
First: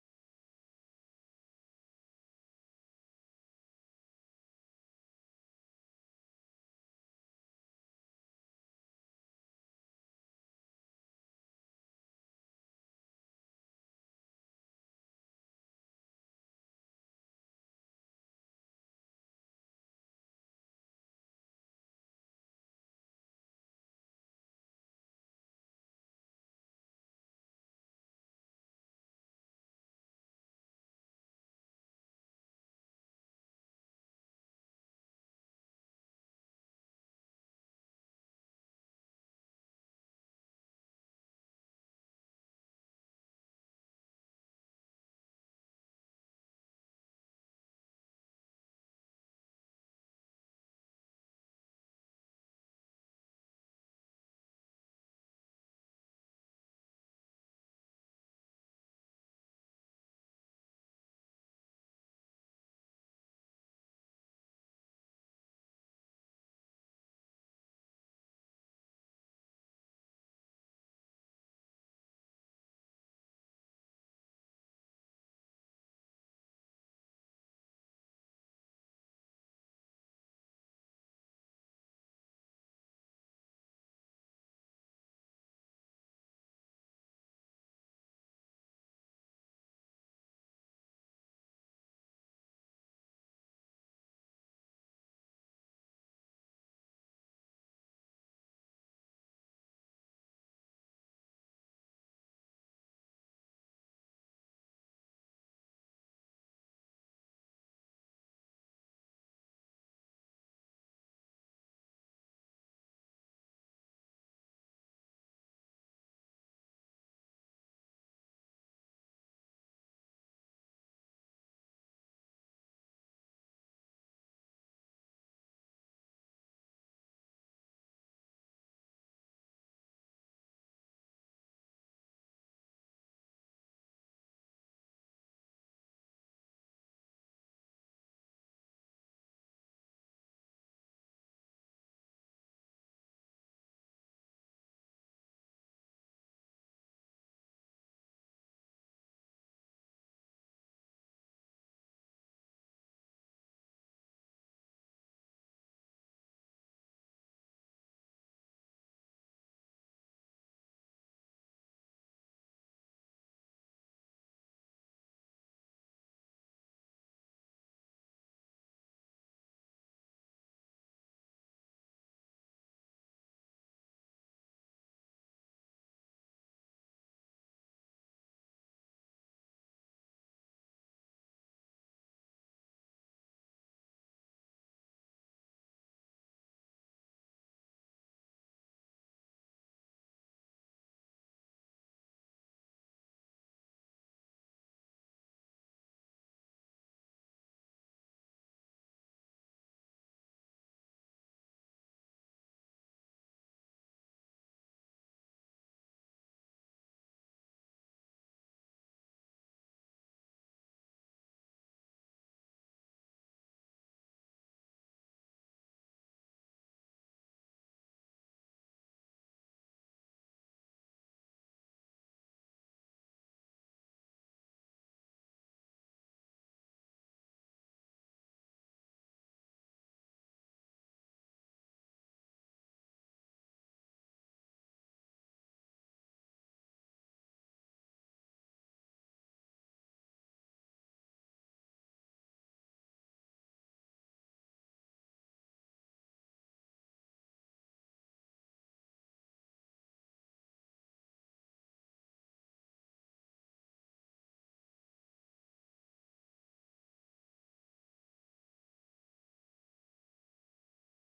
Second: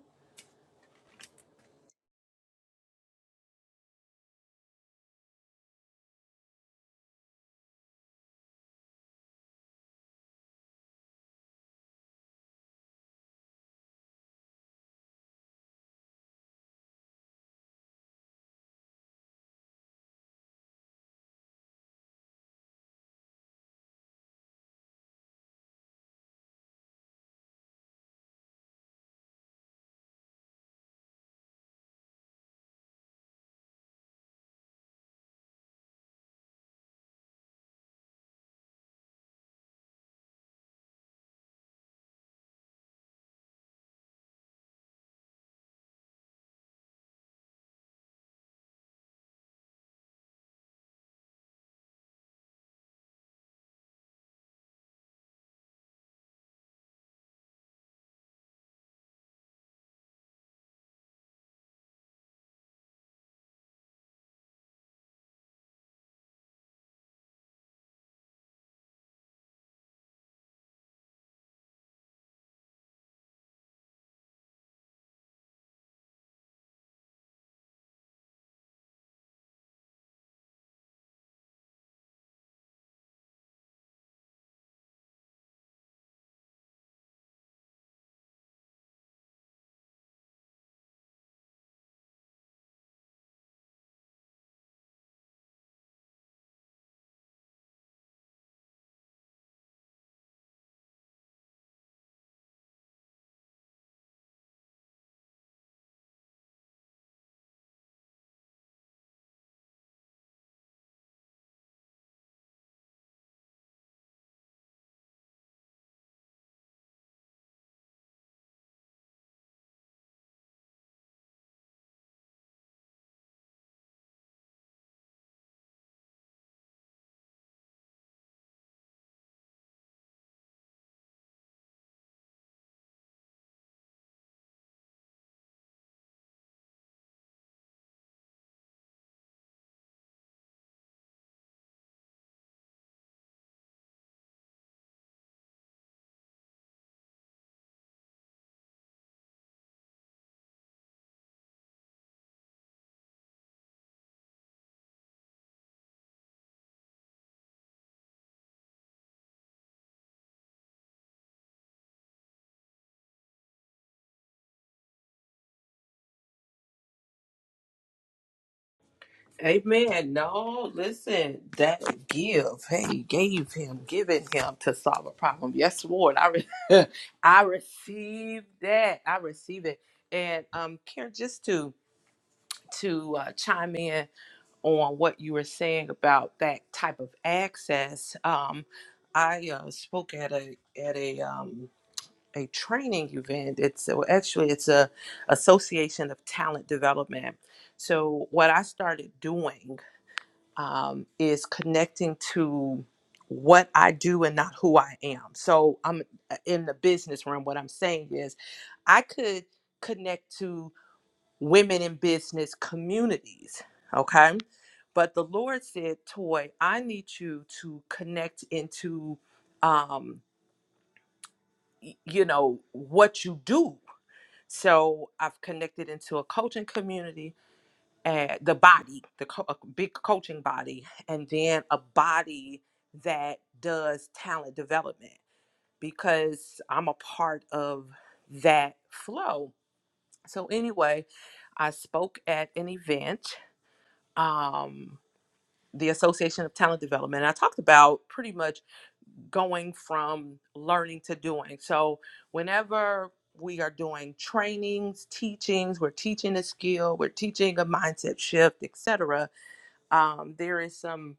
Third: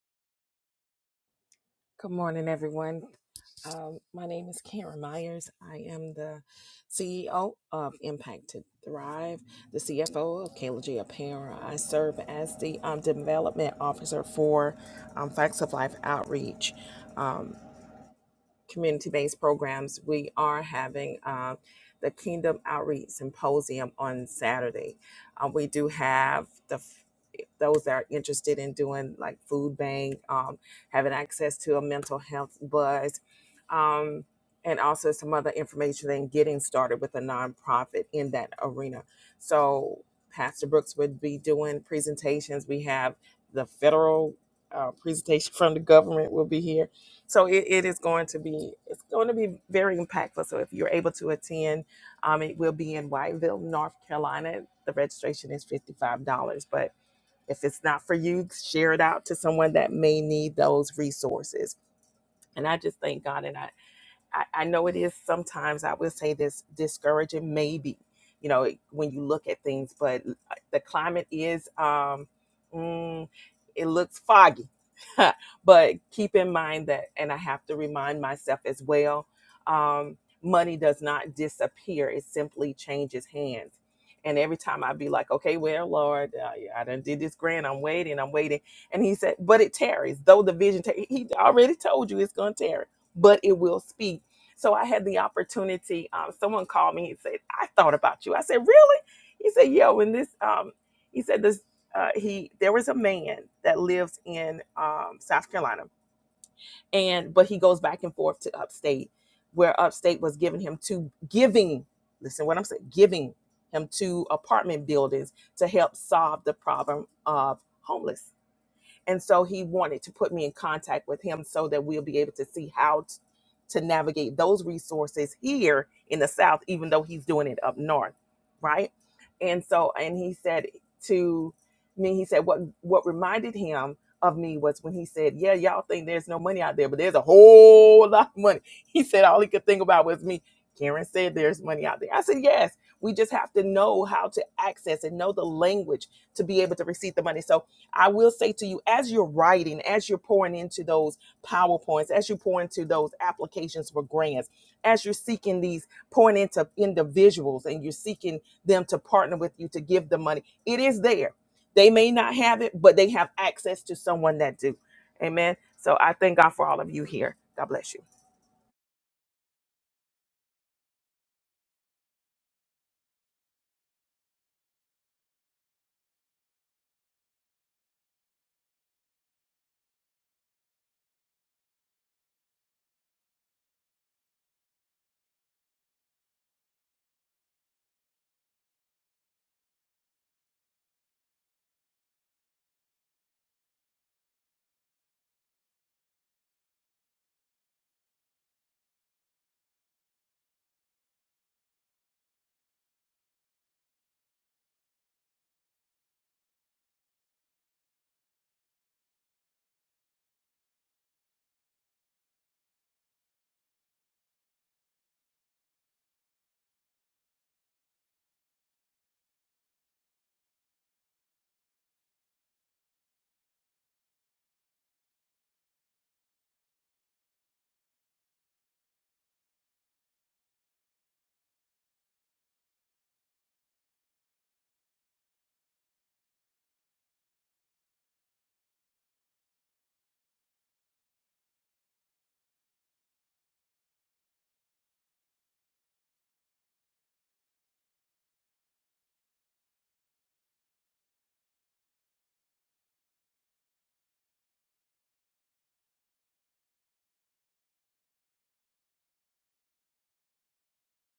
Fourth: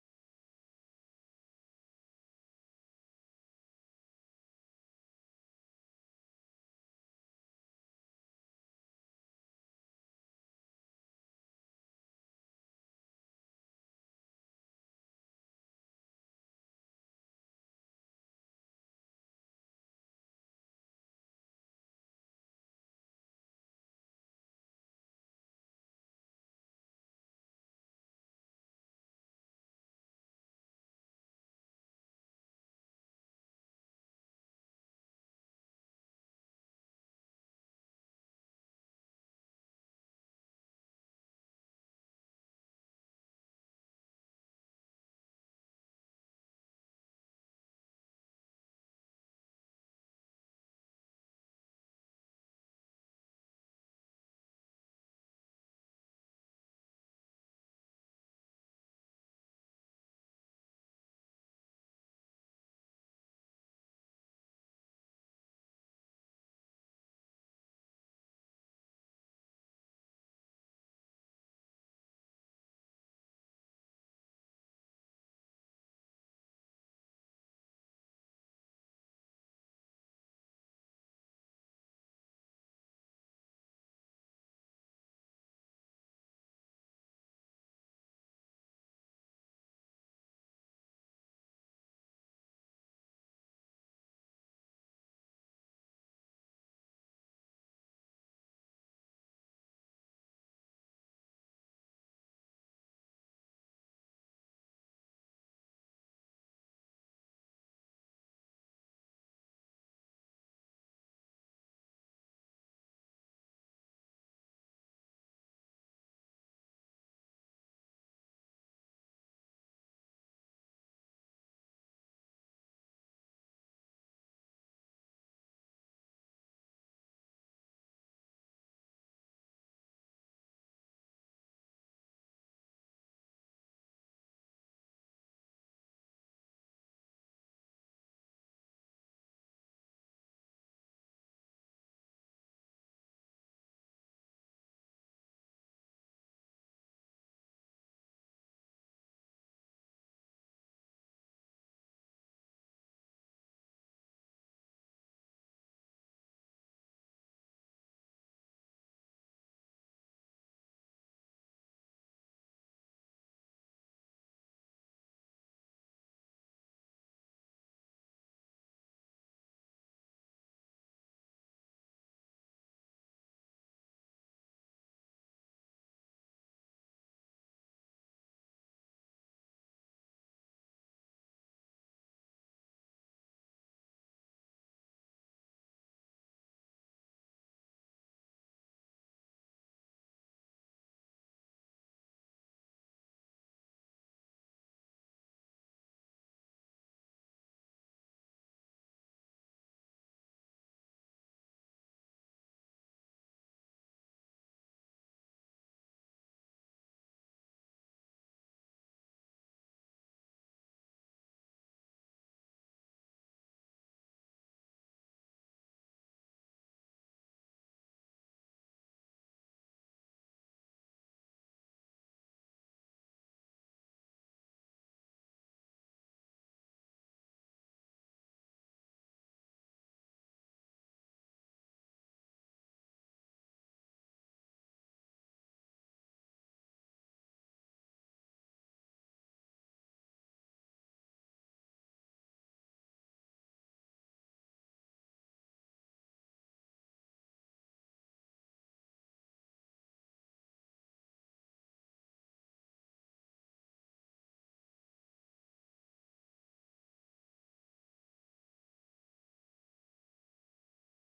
Speaker 3: Good morning, everyone. My name is Karen Myers. I am the CEO of Impact to Thrive, the CFO of Kayla G. Apparel. I serve as the um, development officer for um, Facts of Life Outreach. community-based programs, we are having uh, the Kingdom Outreach Symposium on Saturday. Uh, we do have the f- those that are interested in doing like food bank, um, having access to a mental health buzz, um, and also some other information and getting started with a nonprofit in that arena. So Pastor Brooks would be doing presentations. We have the federal uh, presentation from the government will be here so it, it is going to be it's going to be very impactful so if you're able to attend um, it will be in whiteville north carolina the registration is $55 but if it's not for you share it out to someone that may need those resources and i just thank god and i I, I know it is sometimes I would say this discouraging, maybe, you know, when you look at things, but uh, the climate is, um, mm, it looks foggy. but keep in mind that, and I have to remind myself as well, um, money does not disappear, it simply changes hands. And every time I'd be like, okay, well, Lord, uh, yeah, I done did this grant. I'm waiting, I'm waiting. And he said, but it tarries. Though the vision, tar- he already told you it's going to tarry, but it will speed so I had the opportunity. Um, someone called me and said, "I thought about you." I said, "Really?" He said, "Yo," and this, um, he said this. Uh, he there was a man that lives in um, South Carolina, and but he goes back and forth to Upstate, where Upstate was giving him two giving. Listen, what I'm saying, giving him two apartment buildings to help solve the problem of homeless." And so he wanted to put me in contact with him so that we'll be able to see how t- to navigate those resources here in the South, even though he's doing it up north, right? And so, and he said to me, he said, what what reminded him of me was when he said, "Yeah, y'all think there's no money out there, but there's a whole lot of money." He said all he could think about was me. Karen said there's money out there. I said, "Yes, we just have to know how to access and know the language to be able to receive the money." So I will say to you, as you're writing, as you're pouring into those PowerPoints, as you pour into those applications for grants, as you're seeking these, pouring into individuals and you're seeking them to partner with you to give the money, it is there. They may not have it, but they have access to someone that do. Amen. So I thank God for all of you here. God bless you.
Speaker 1: amen no listen that give hey gave him giving him to solve a problem yes lord i re- i receive that i receive it and um karen just to to uh, chime in on what you were saying about that type of access. Um, I uh, spoke at a at a um, a training event. It's well, actually it's a Association of Talent Development. So what I started doing um, is connecting to what I do and not who I am. So I'm uh, in the business room. What I'm saying is, I could connect to women in business communities. Okay. But the Lord said, Toy, I need you to connect into, um, y- you know, what you do. So I've connected into a coaching community and the body, the co- a big coaching body, and then a body that does talent development because I'm a part of that flow. So anyway, I spoke at an event um, the Association of Talent Development. And I talked about pretty much going from learning to doing. So, whenever we are doing trainings, teachings, we're teaching a skill, we're teaching a mindset shift, etc. Um, there is some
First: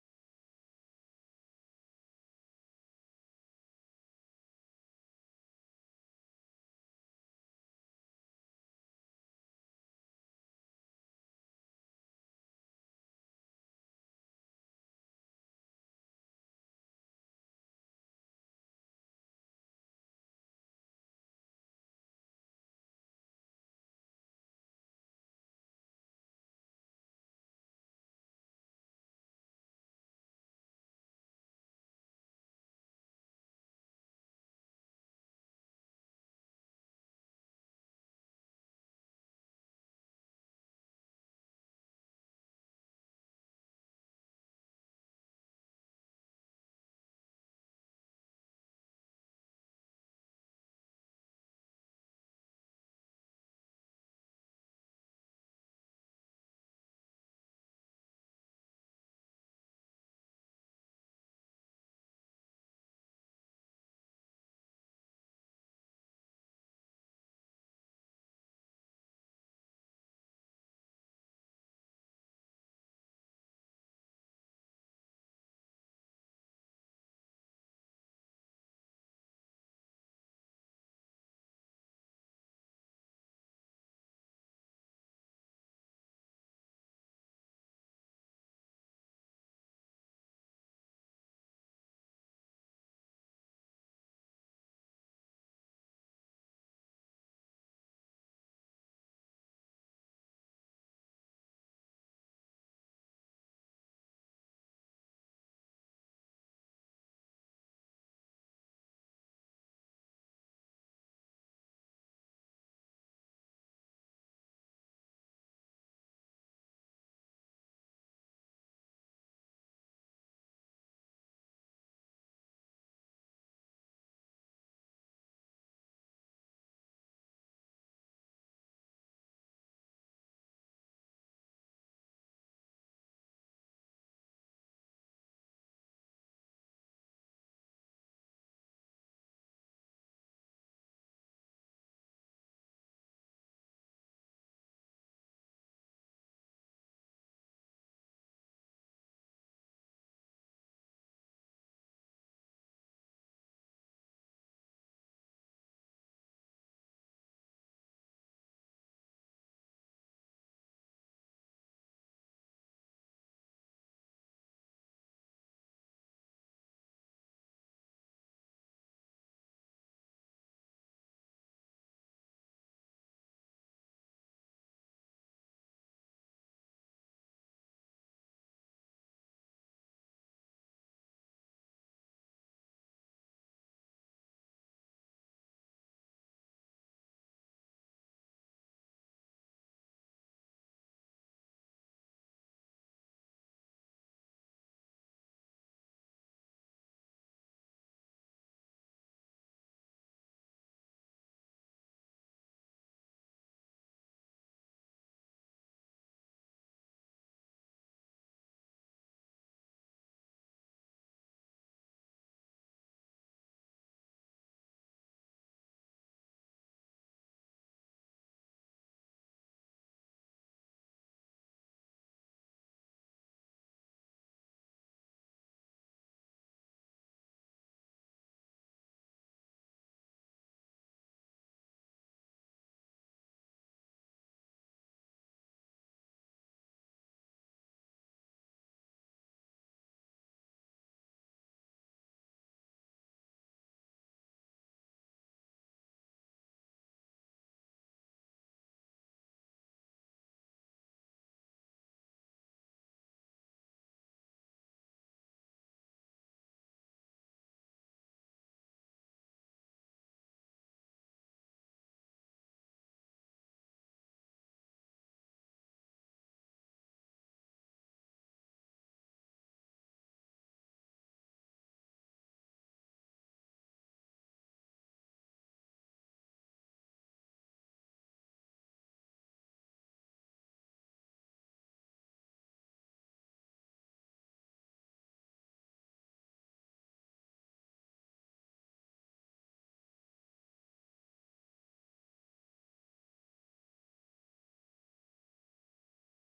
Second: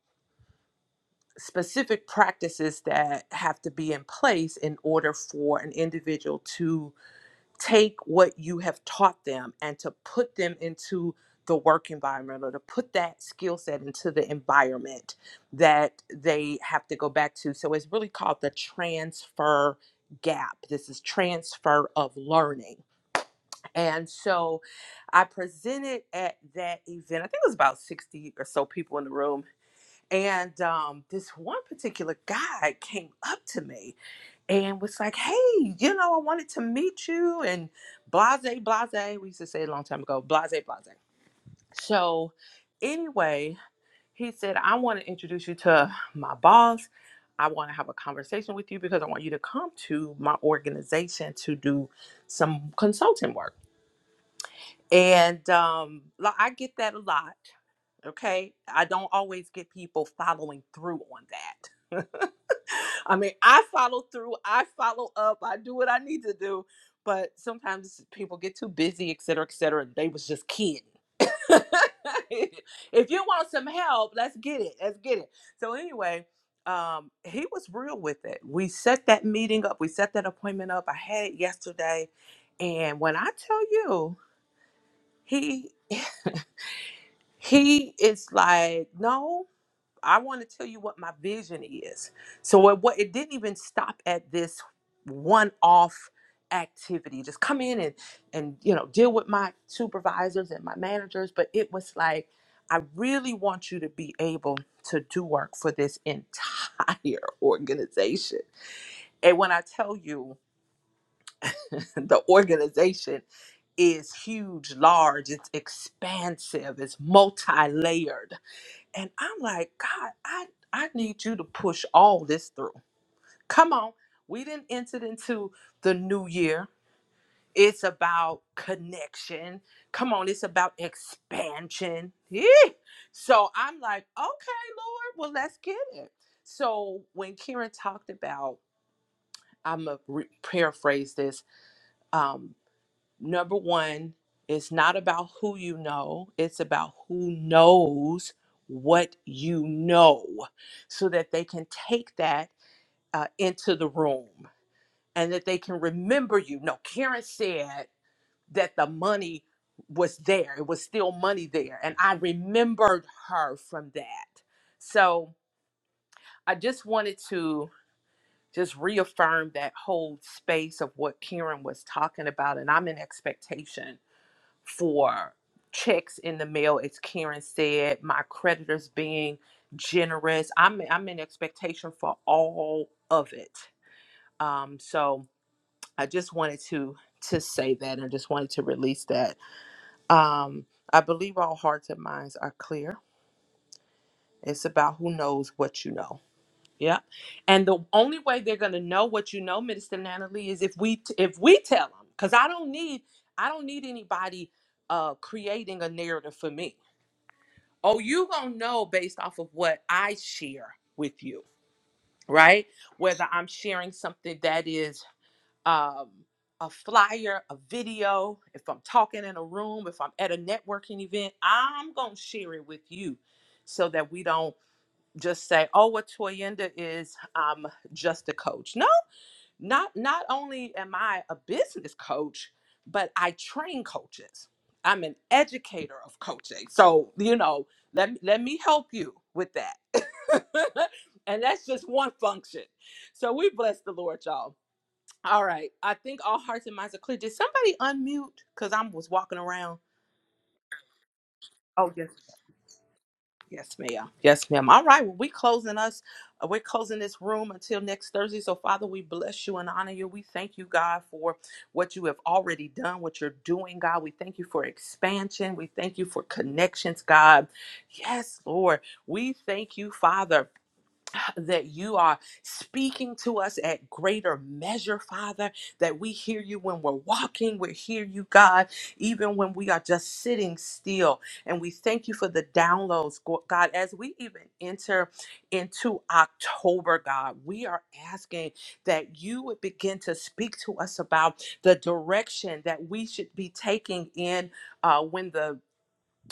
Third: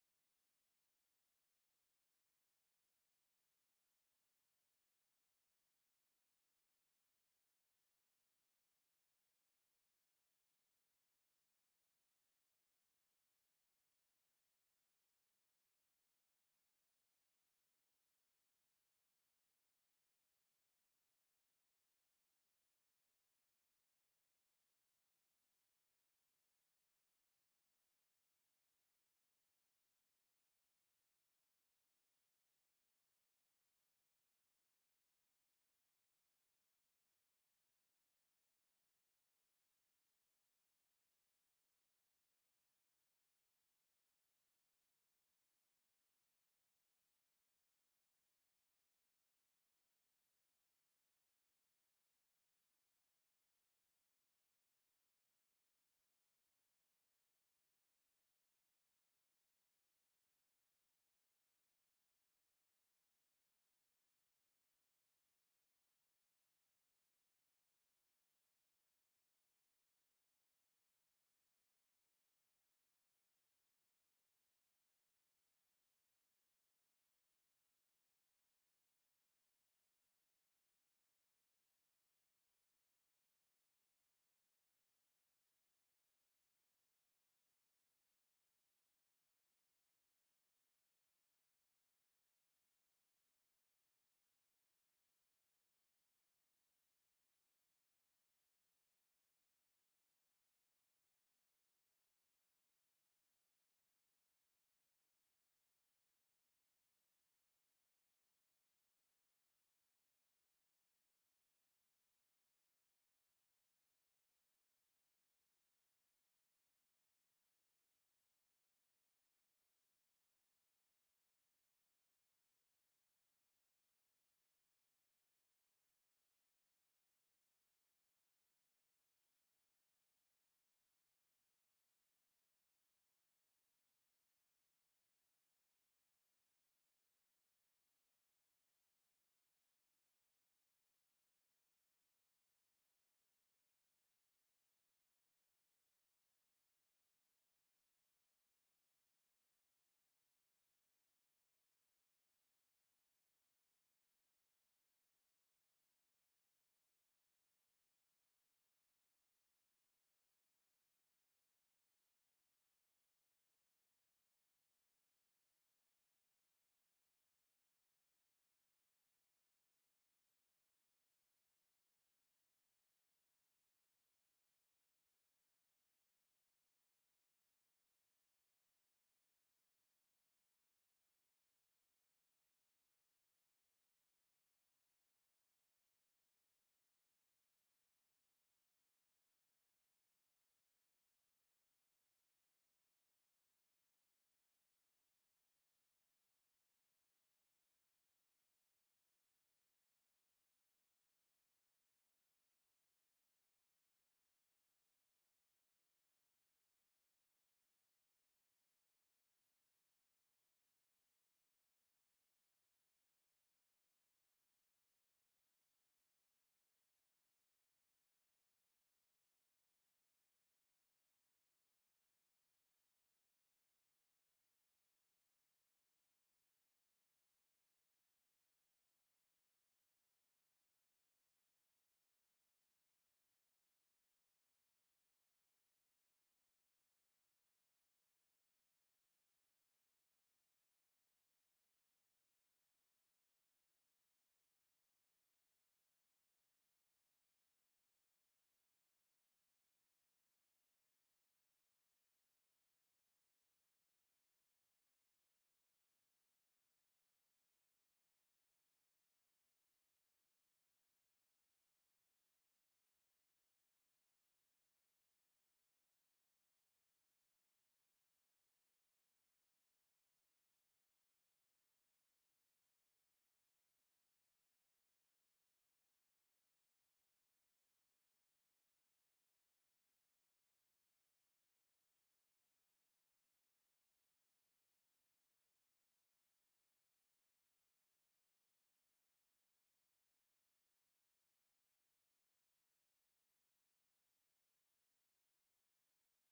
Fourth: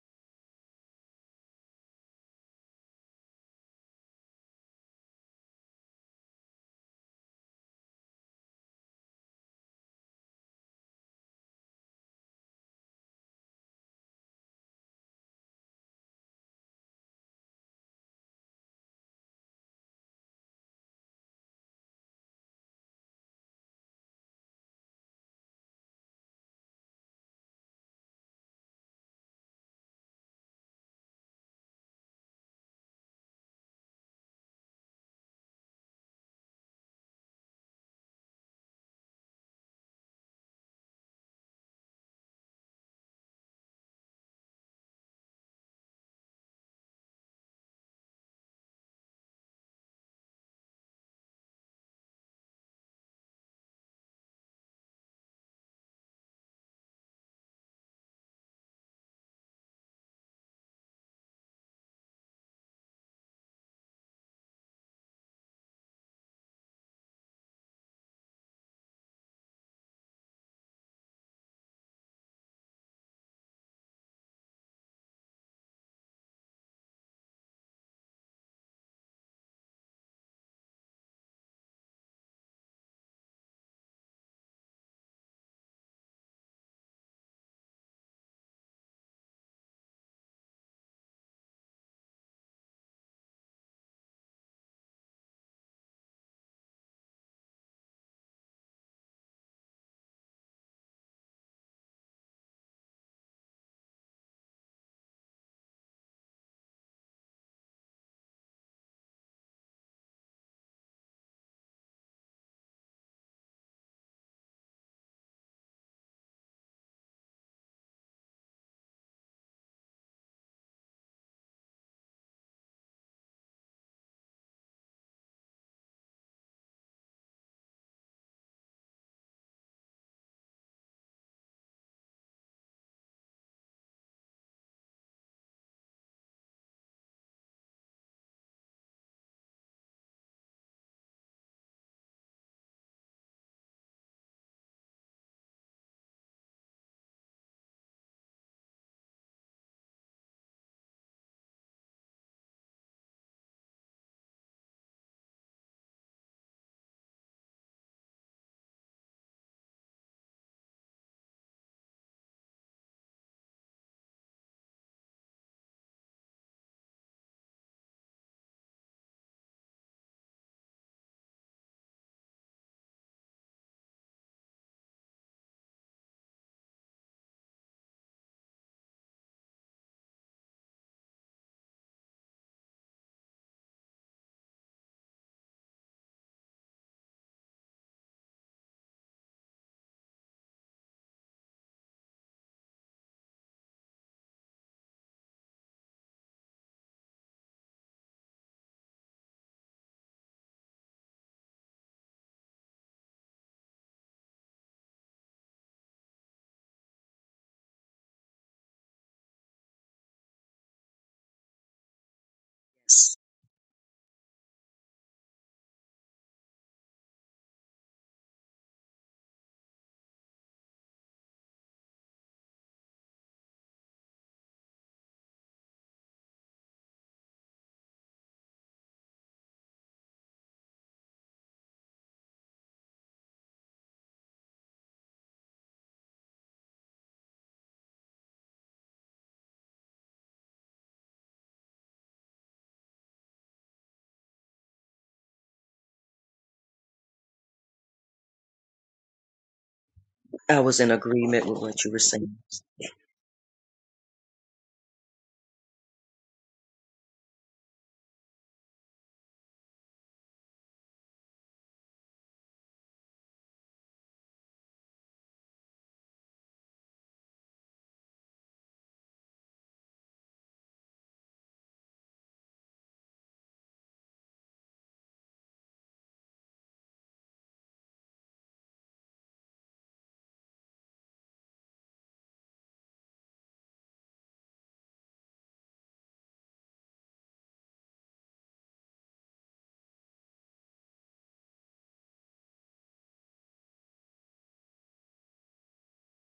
Speaker 1: specific practices that have to be in place in order for an individual to take what you have taught them and to put them into the work environment or to put that skill set into the environment that they have to go back to. So it's really called the transfer gap. This is transfer of learning. And so I presented at that event. I think it was about 60 or so people in the room. And um, this one particular guy came up to me and was like, hey, you know, I wanted to meet you and blase, blase. We used to say it a long time ago, blase, blase. So, anyway, he said, I want to introduce you to my boss. I want to have a conversation with you because I want you to come to my organization to do some consulting work. And um, I get that a lot. Okay. I don't always get people following through on that. I mean, I follow through, I follow up, I do what I need to do. But sometimes people get too busy, et cetera, et cetera. They was just kidding. if you want some help, let's get it. Let's get it. So anyway, um, he was real with it. We set that meeting up. We set that appointment up. I had it yesterday, and when I tell you, he he is like, no. I want to tell you what my vision is. So it, what it didn't even stop at this one-off activity. Just come in and and you know deal with my supervisors and my managers, but it was like I really want you to be able to do work for this entire organization. And when I tell you the organization is huge, large, it's expansive, it's multi-layered and I'm like, God, I, I need you to push all this through. Come on. We didn't enter into the new year. It's about connection. Come on, it's about expansion. Yee. So I'm like, okay, Lord, well, let's get it. So when Karen talked about, I'm going to re- paraphrase this, um, number one, it's not about who you know, it's about who knows what you know so that they can take that uh, into the room and that they can remember you. No, Karen said that the money was there, it was still money there. And I remembered her from that. So I just wanted to just reaffirm that whole space of what Karen was talking about. And I'm in expectation for checks in the mail, as Karen said, my creditors being generous. I'm I'm in expectation for all of it. Um, so I just wanted to to say that and just wanted to release that. Um, I believe all hearts and minds are clear. It's about who knows what you know. Yeah. And the only way they're gonna know what you know, Minister Natalie, is if we t- if we tell them. Cause I don't need I don't need anybody uh creating a narrative for me. Oh, you gonna know based off of what I share with you, right? Whether I'm sharing something that is um, a flyer, a video, if I'm talking in a room, if I'm at a networking event, I'm gonna share it with you, so that we don't just say, "Oh, what Toyenda is um, just a coach." No, not not only am I a business coach, but I train coaches. I'm an educator of coaching. So, you know, let me let me help you with that. and that's just one function. So we bless the Lord, y'all. All right. I think all hearts and minds are clear. Did somebody unmute? Because I was walking around.
Speaker 2: I was in agreement with what you
Speaker 1: Oh
Speaker 2: were
Speaker 1: yes.
Speaker 2: saying.
Speaker 1: Yes, ma'am. Yes, ma'am. All right. Well, we closing us. uh, We're closing this room until next Thursday. So, Father, we bless you and honor you. We thank you, God, for what you have already done, what you're doing, God. We thank you for expansion. We thank you for connections, God. Yes, Lord. We thank you, Father that you are speaking to us at greater measure, Father, that we hear you when we're walking, we hear you, God, even when we are just sitting still. And we thank you for the downloads, Go- God, as we even enter into October, God, we are asking that you would begin to speak to us about the direction that we should be taking in uh, when the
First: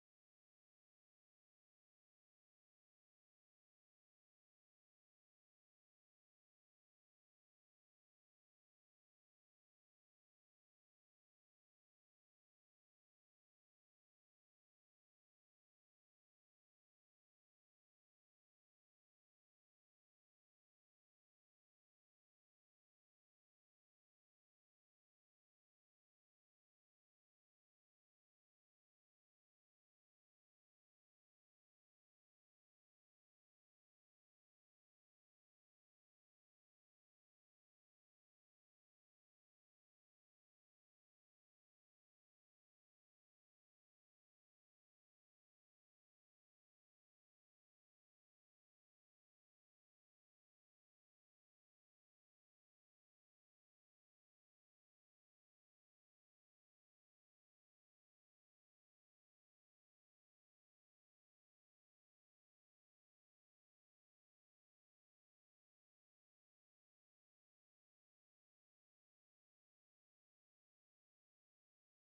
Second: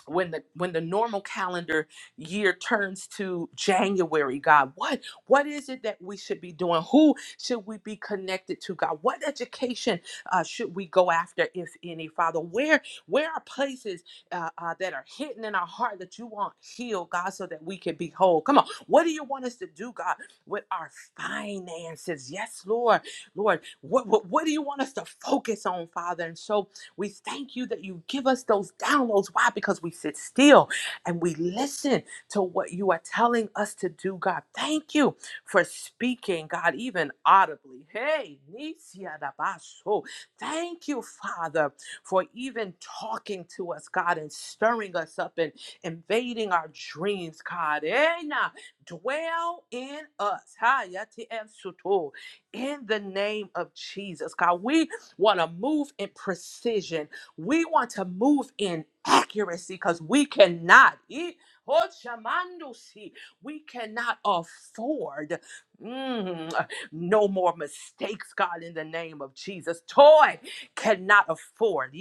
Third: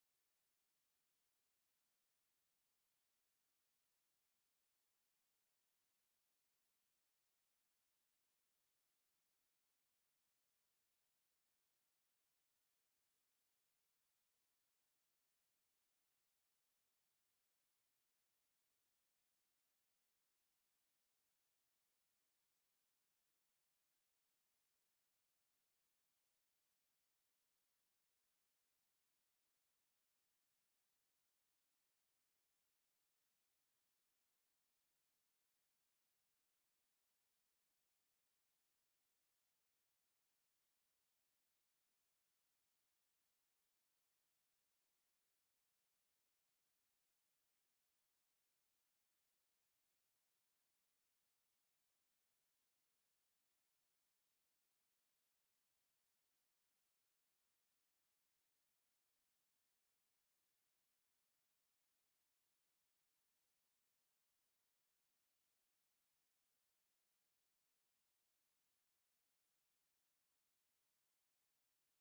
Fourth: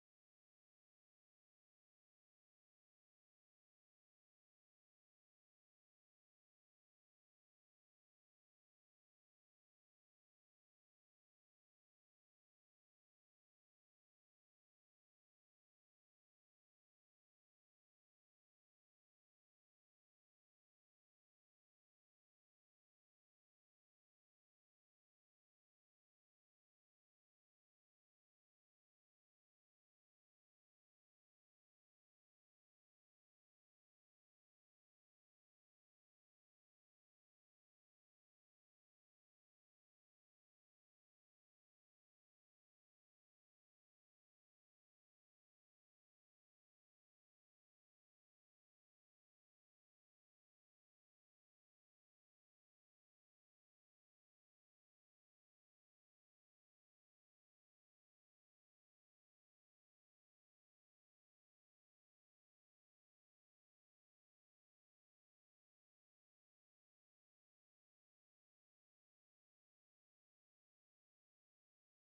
Speaker 1: when the when the normal calendar year turns to January, God, what what is it that we should be doing? Who should we be connected to, God? What education uh, should we go after, if any, Father? Where where are places uh, uh, that are hidden in our heart that you want healed, God, so that we can be whole? Come on, what do you want us to do, God, with our finances? Yes, Lord, Lord, what what, what do you want us to focus on, Father? And so we thank you that you give us those downloads. Why? Because we sit still and we listen to what you are telling us to do, God. Thank you for speaking, God, even audibly. Hey, Nisia da Baso. Thank you, Father, for even talking to us, God, and stirring us up and invading our dreams, God. Eh, nah. Dwell in us. Ha, yati em suto. In the name of Jesus, God. We want to move in precision. We want to move in accuracy because we cannot eat. Oh, shamandusi. We cannot afford mm, no more mistakes, God, in the name of Jesus. Toy cannot afford.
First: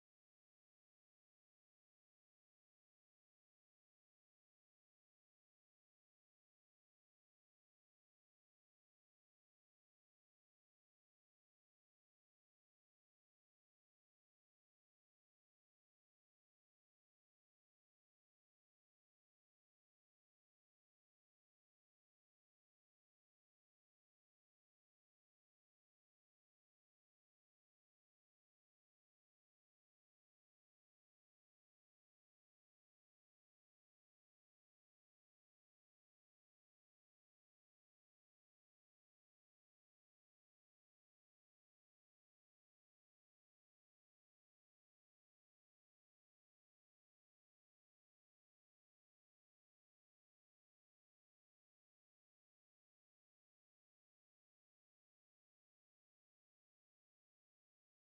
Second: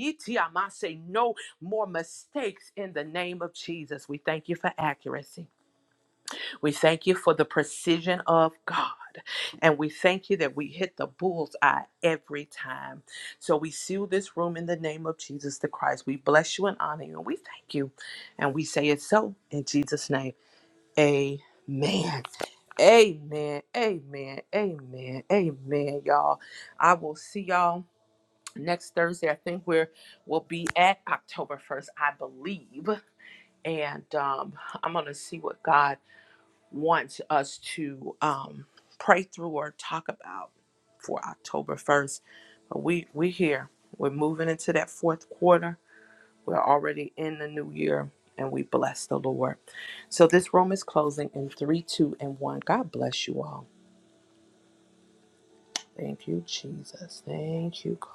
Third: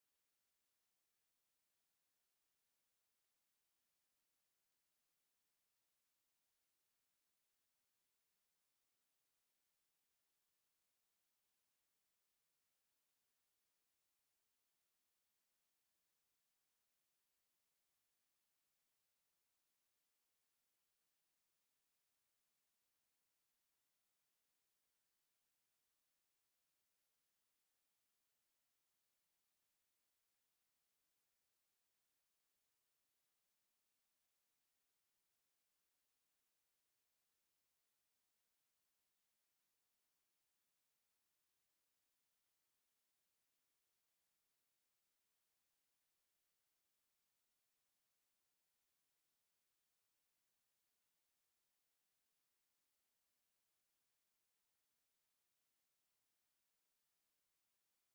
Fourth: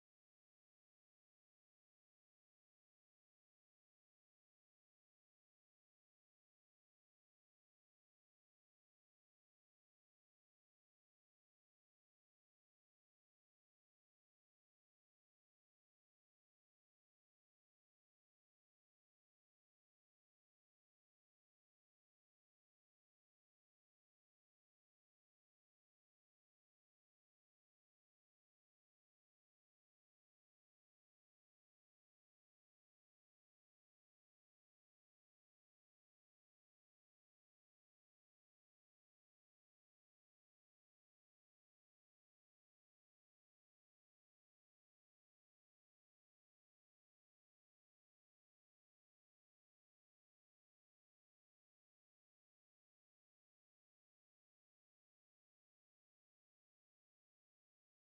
Speaker 1: Say no more mistakes in the name of Jesus. We thank you for accuracy. We thank you for the precision of God. And we thank you that we hit the bull's eye every time. So we seal this room in the name of Jesus the Christ. We bless you and honor you. And we thank you. And we say it so in Jesus' name. Amen. Amen. Amen. Amen. Amen, y'all. I will see y'all next Thursday. I think we're we'll be at October 1st, I believe. And um, I'm gonna see what God wants us to um, pray through or talk about for October 1st. But we we here. We're moving into that fourth quarter. We're already in the new year and we bless the Lord. So this room is closing in three, two, and one. God bless you all. Thank you, Jesus. Thank you, God.